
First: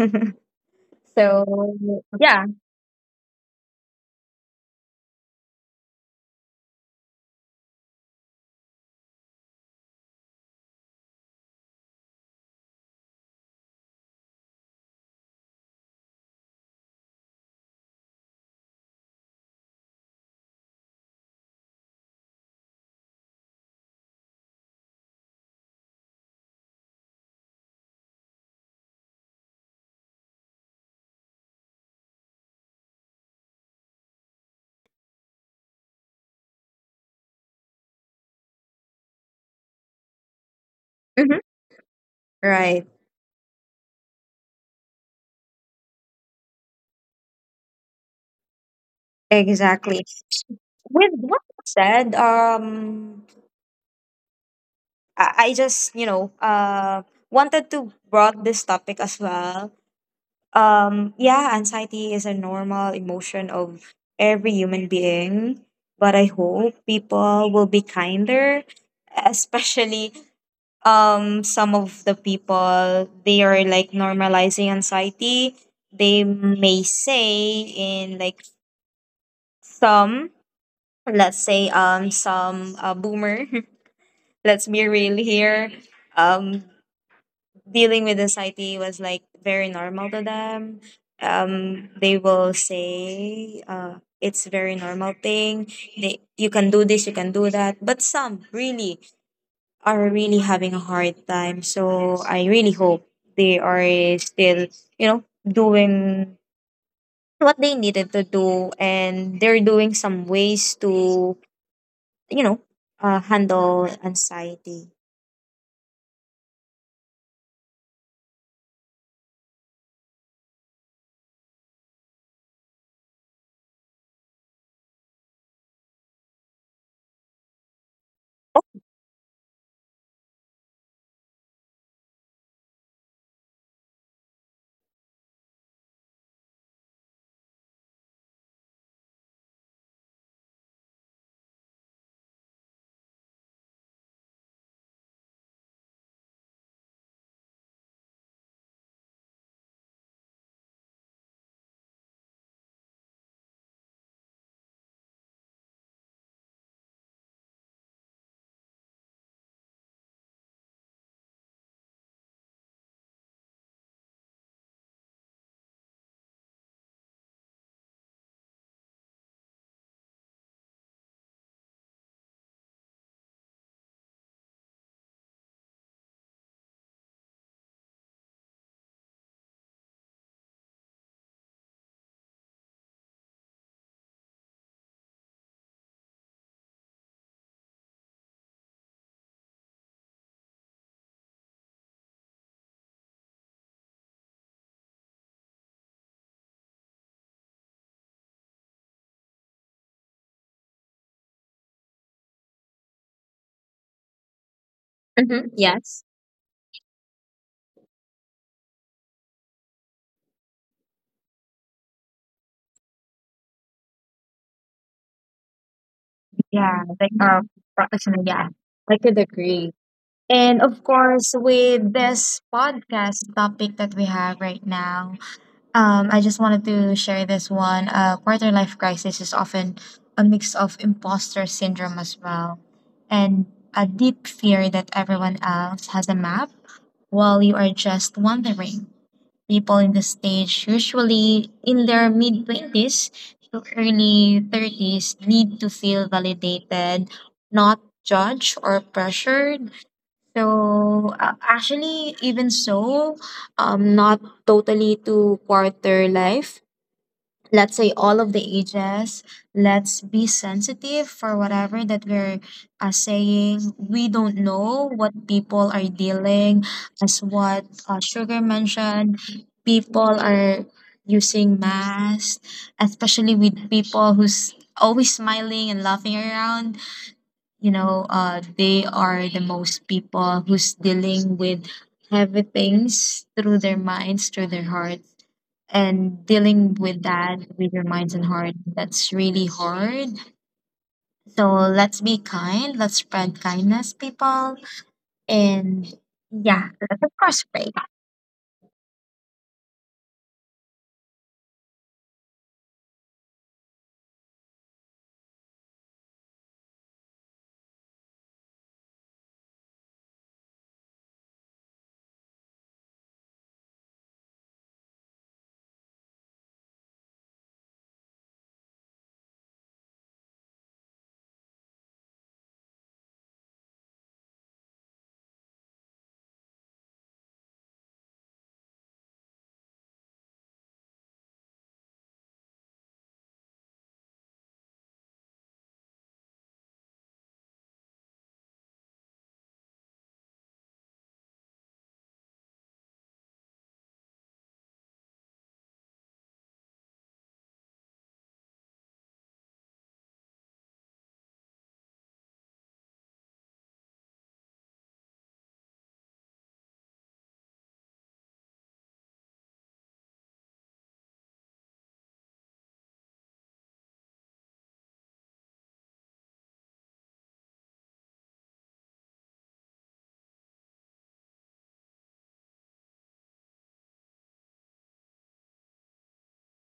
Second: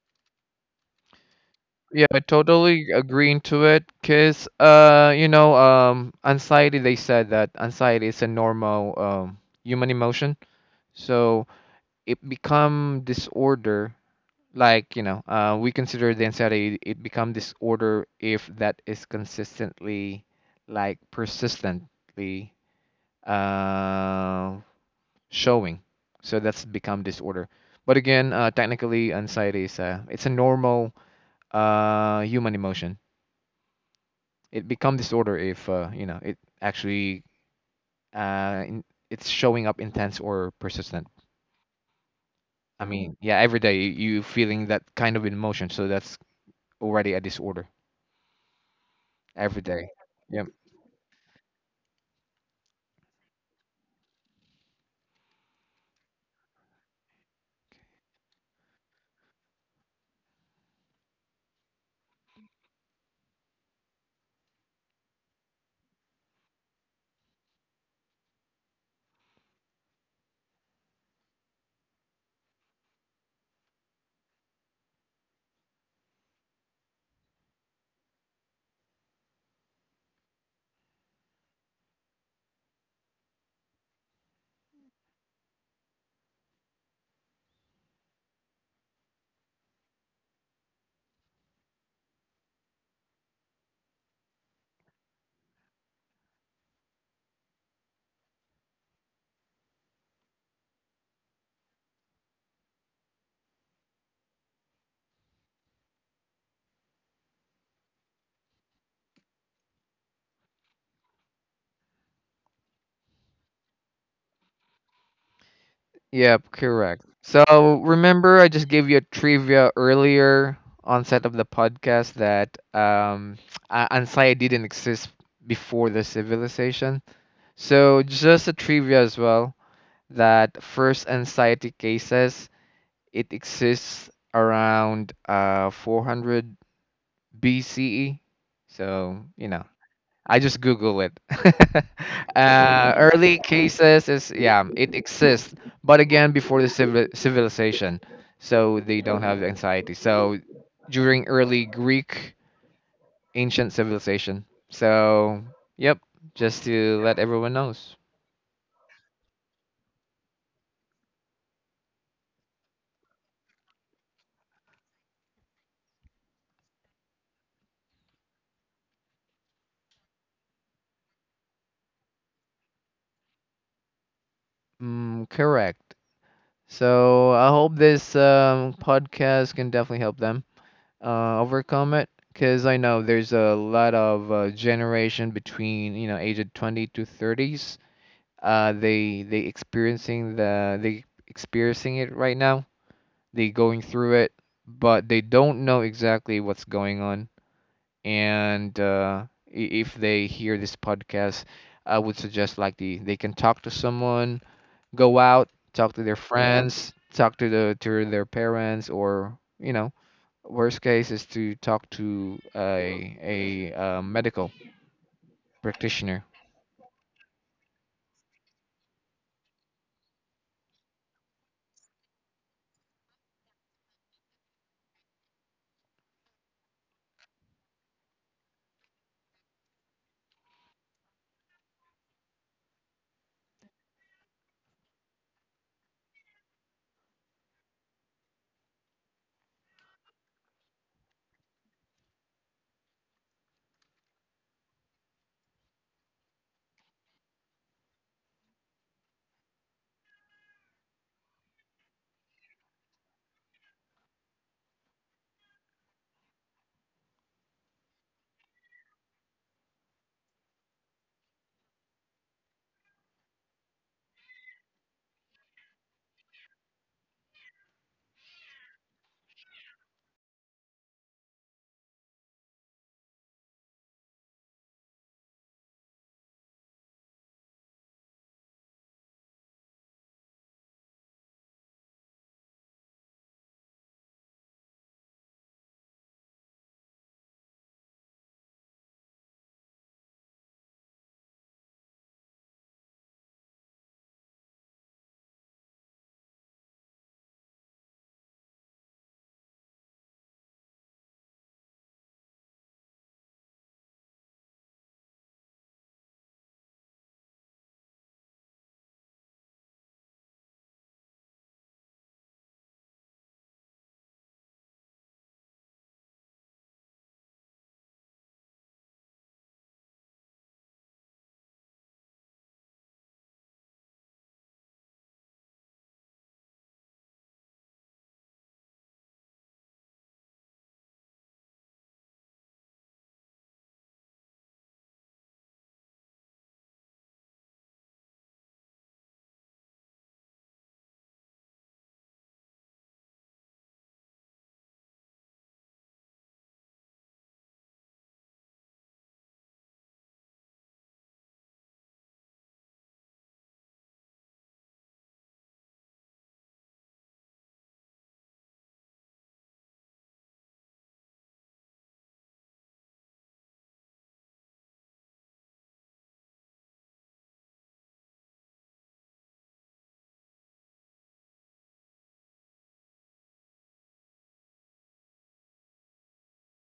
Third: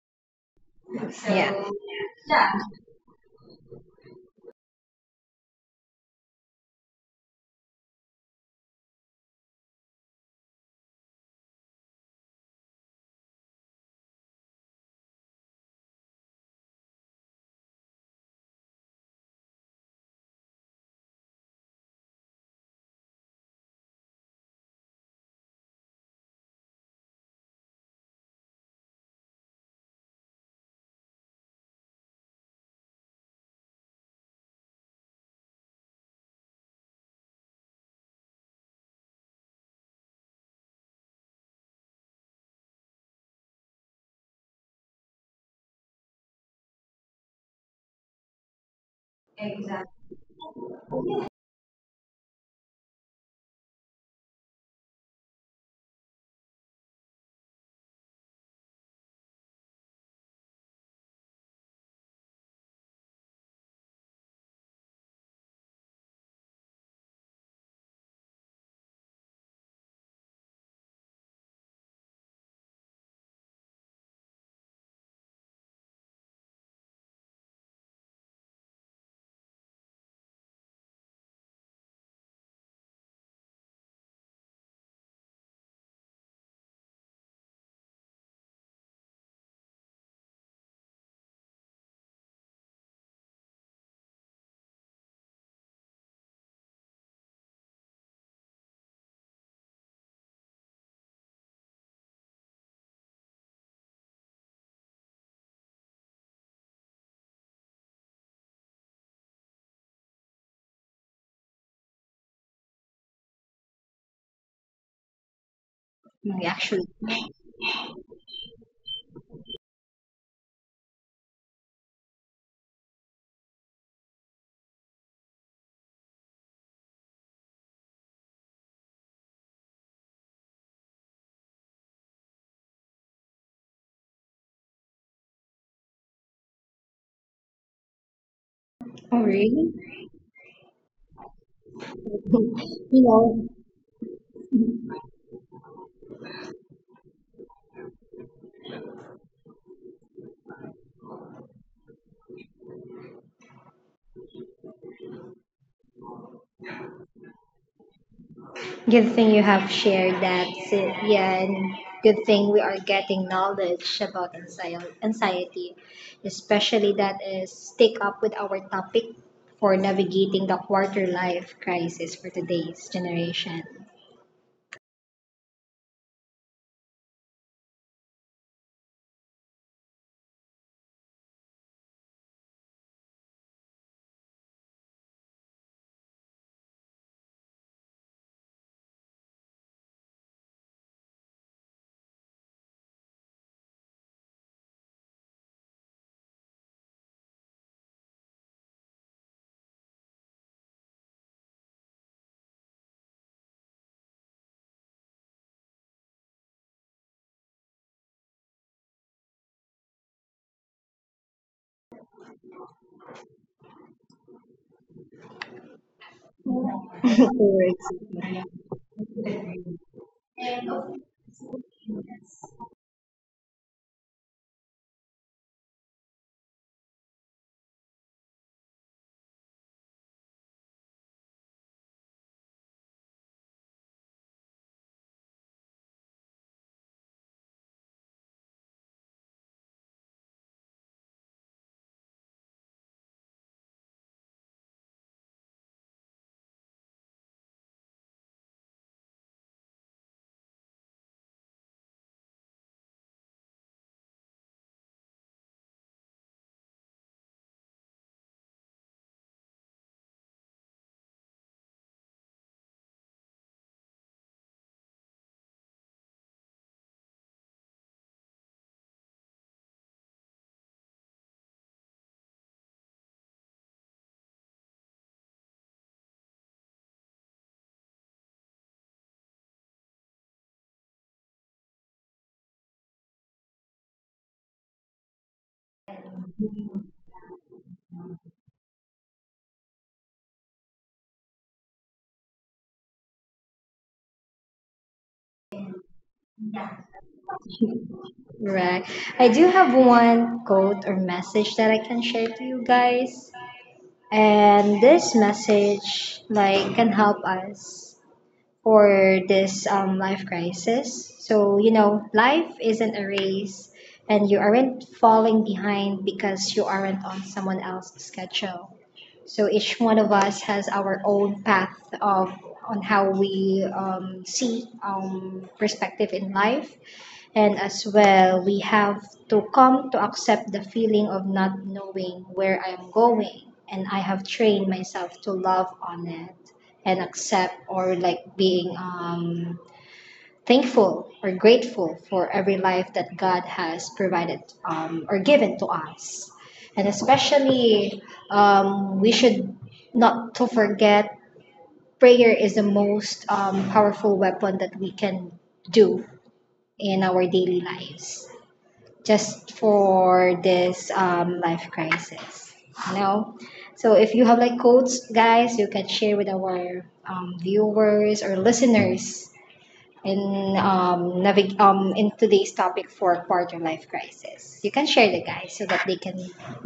Speaker 2: Yeah.
Speaker 1: So,
Speaker 3: Yeah, I
Speaker 1: yeah.
Speaker 3: totally agreeing to it, cause you know, anxiety. They said that anxiety is a normal human emotion, so it become disorder. Like you know, we consider the anxiety it become disorder if that is consistently, like persistently, uh, showing. So that's become disorder. But again, technically, anxiety is a it's a normal human emotion. It become disorder if you know, it actually uh, in, it's showing up intense or persistent.
Speaker 1: Mhm.
Speaker 3: I
Speaker 1: Right.
Speaker 3: mean, yeah, every day you feeling that kind of emotion, so that's already a disorder. Every day,
Speaker 1: Exactly.
Speaker 3: yep.
Speaker 1: With what you said, I just, you know, wanted to brought this topic as well. Yeah, anxiety is a normal emotion of every human being, but I hope people will be kinder, especially, um, some of the people, they are like normalizing anxiety. They may say in like some, let's say, um, some, boomer. Let's be real here. Um, dealing with anxiety was like very normal to them. Um, they will say, uh, it's very normal thing. They, you can do this, you can do that, but some really are really having a hard time. So I really hope they are still, you know, doing what they needed to do and they're doing some ways to, you know, handle anxiety.
Speaker 2: We
Speaker 3: Yep,
Speaker 2: actually.
Speaker 3: correct. So remember, I just gave you a trivia earlier onset of the podcast that anxiety didn't exist before the civilization. So just a trivia as well, that first anxiety cases, it exists around 400 BCE.
Speaker 2: Oh,
Speaker 3: So, you know,
Speaker 2: really?
Speaker 3: I just Google it.
Speaker 2: You
Speaker 3: Early
Speaker 2: know.
Speaker 3: cases is, yeah, it exists, but again, before the civilization. So they don't have anxiety. So during early Greek ancient civilization. So, yep, just to let everyone knows.
Speaker 2: Good thing you have shared that, yeah, and good thing we are getting knowledge about anxiety, especially that is stick up with our topic for navigating the quarter life crisis for today's generation.
Speaker 3: Mm, correct. So I hope this podcast can definitely help them overcome it. Because I know there's a lot of generation between you know age of 20 to 30s. They experiencing it right now. They going through it, but they don't know exactly what's going on. And if they hear this podcast, I would suggest like they can talk to someone, go out,
Speaker 1: Mm-hmm.
Speaker 3: talk to their
Speaker 1: Yes.
Speaker 3: friends, talk to the to their parents, or you know, worst case is to talk to a medical practitioner.
Speaker 1: Yeah, like a
Speaker 2: Towards-
Speaker 1: professional. Yeah, I could agree. And of course, with this podcast topic that we have right now, um, I just wanted to share this one. Quarter life crisis is often a mix of imposter syndrome as well, and a deep fear that everyone else has a map while you are just wandering. People in the stage, usually in their mid 20s to early 30s, need to feel validated, not judged or pressured. So, actually, even so, not totally to quarter life. Let's say all of the ages. Let's be sensitive for whatever that we're, saying. We don't know what people are dealing, as what, Sugar mentioned. People are using masks, especially with people who's always smiling and laughing around. You know, they are the most people who's dealing with heavy things through their minds, through their hearts. And dealing with that with your minds and heart, that's really hard. So let's be kind, let's spread kindness, people. And yeah, let's, of course, pray.
Speaker 2: Right. I do have one quote or message that I can share to you guys. And this message like can help us for this life crisis. So, you know, life isn't a race and you aren't falling behind because you aren't on someone else's schedule. So each one of us has our own path of on how we see perspective in life, and as well, we have to come to accept the feeling of not knowing where I'm going. And I have trained myself to love on it and accept or like being thankful or grateful for every life that God has provided or given to us. And especially, we should not to forget prayer is the most powerful weapon that we can do in our daily lives just for this life crisis. You know, so if you have like quotes, guys, you can share with our viewers or listeners in in today's topic for quarter life crisis. You can share the guys so that they can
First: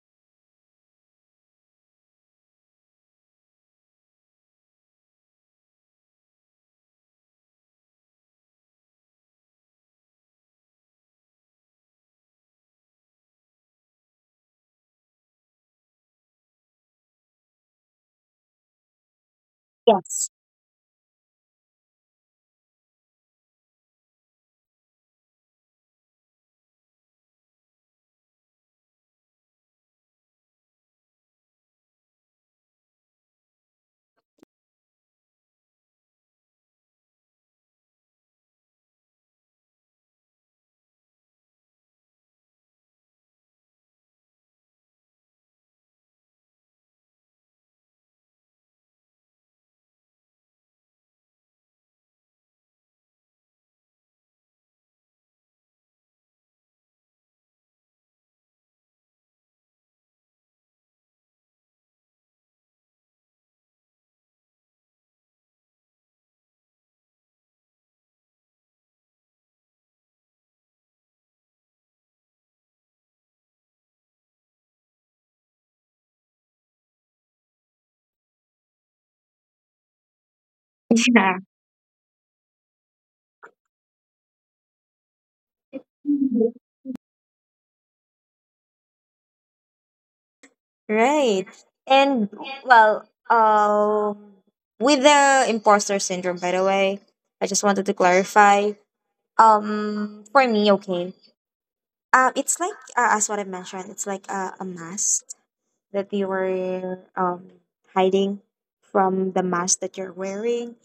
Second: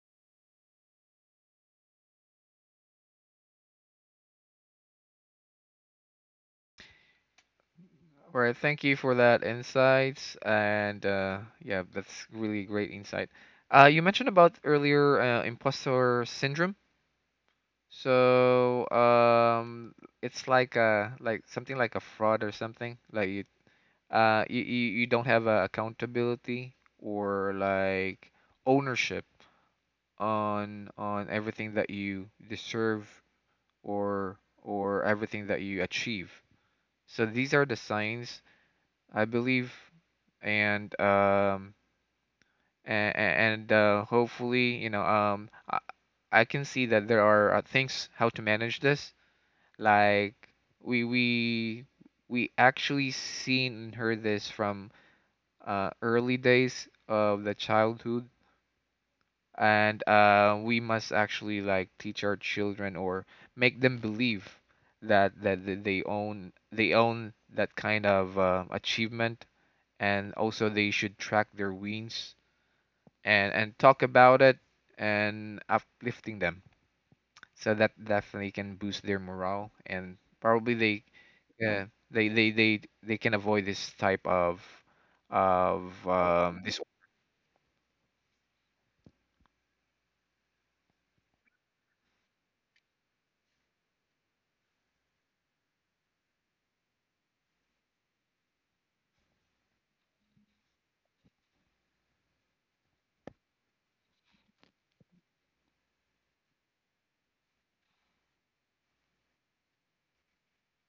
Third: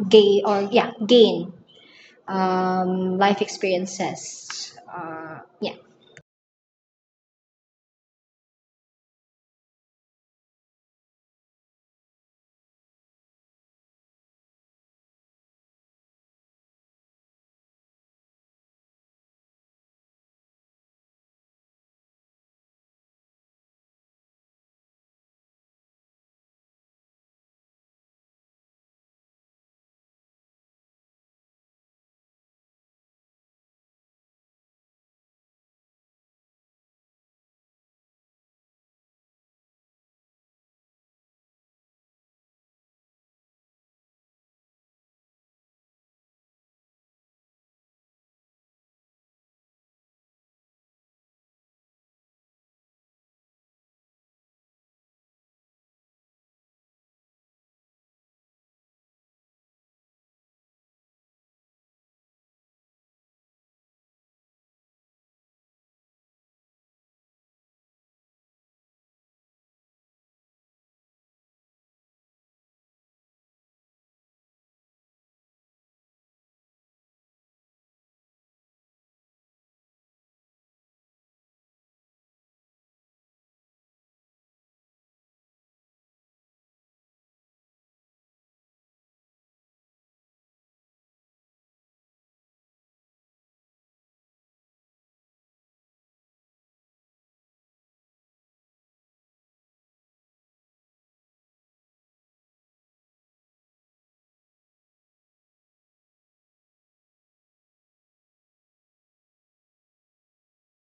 Speaker 2: gain or yeah gain life experiences. Yeah.
Speaker 3: All right. Thank you for that insights, and yeah, that's really great insight. You mentioned about earlier imposter syndrome. So
Speaker 1: Yes.
Speaker 3: it's like something like a fraud or something. Like you don't have accountability or like ownership on everything that you deserve, or everything that you achieve. So these are the signs, I believe, and hopefully, you know, I can see that there are things how to manage this. Like we we we actually seen and heard this from early days of the childhood. And we must actually like teach our children or make them believe that they own that kind of achievement. And also they should track their wins and talk about it and uplifting them, so that definitely can boost their morale. And probably they,
Speaker 1: Yeah.
Speaker 3: they can avoid this type of this.
Speaker 1: Right. And well, um, with the imposter syndrome, by the way, I just wanted to clarify. For me, okay. It's like, as what I mentioned, it's like a mask that you were hiding from the mask that you're wearing.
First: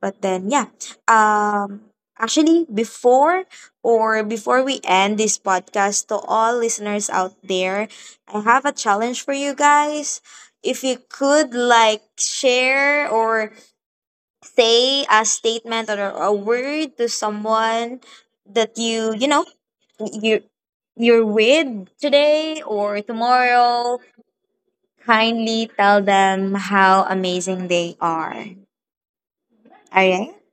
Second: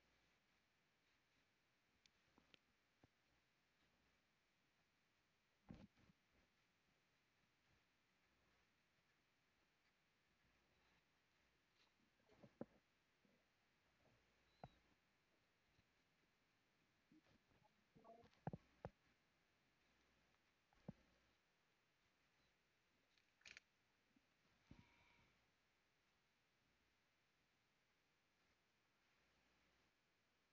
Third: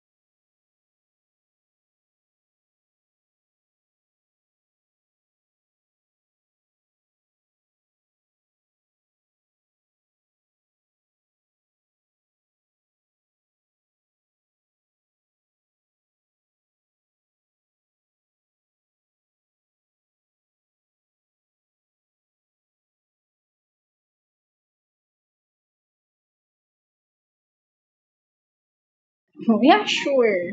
Speaker 1: But then, yeah. Um, actually, before, or before we end this podcast, to all listeners out there, I have a challenge for you guys. If you could like share or say a statement or a word to someone that you know, you you're with today or tomorrow, kindly tell them how amazing they are.
Speaker 2: Yeah,
Speaker 1: All right,
Speaker 2: sure.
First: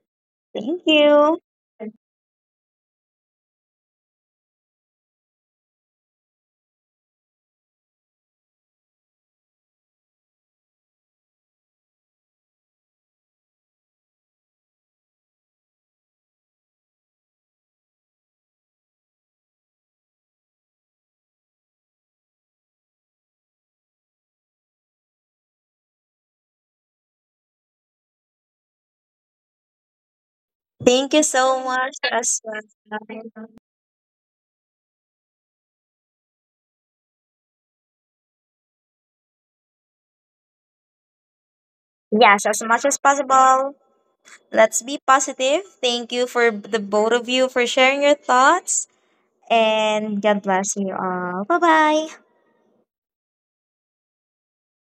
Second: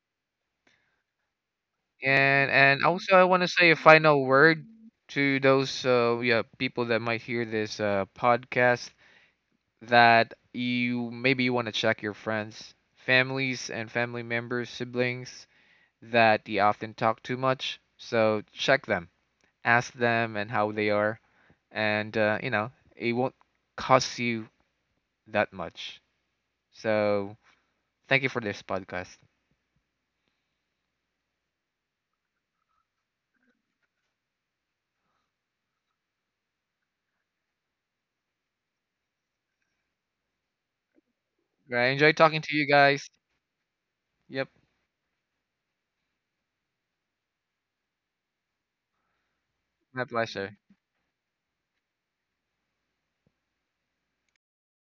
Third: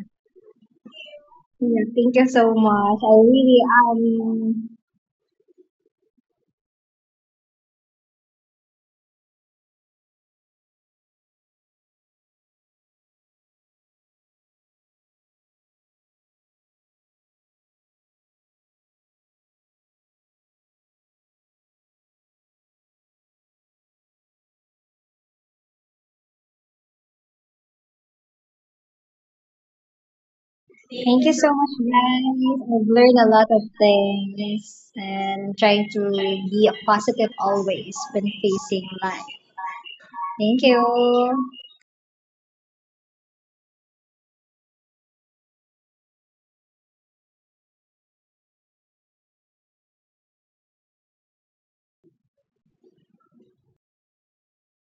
Speaker 1: thank you.
Speaker 2: Yeah, thank you so
Speaker 3: And
Speaker 2: much. I
Speaker 3: also I want to
Speaker 2: really
Speaker 3: say a final word to those yeah, people that might hear this podcast, that you maybe you want to check your friends, families, and family members, siblings that you often talk too much. So check them, ask them, and how they are, and you know, it won't cost you that much. So thank you for this podcast.
Speaker 1: Thank
Speaker 2: thank
Speaker 1: you
Speaker 2: you so
Speaker 1: so
Speaker 2: much
Speaker 1: much as
Speaker 2: guys. I've learned a
Speaker 1: well.
Speaker 2: lot of things and I'm trying to be positive always when facing life. Thank you.
Speaker 3: Right, enjoy talking
Speaker 1: Yes,
Speaker 3: to
Speaker 1: as
Speaker 3: you
Speaker 1: much as
Speaker 3: guys.
Speaker 1: possible,
Speaker 3: Yep,
Speaker 1: let's be positive. Thank you for the both of you for sharing your thoughts,
Speaker 3: my
Speaker 1: and god
Speaker 3: pleasure.
Speaker 1: bless you all. Bye bye.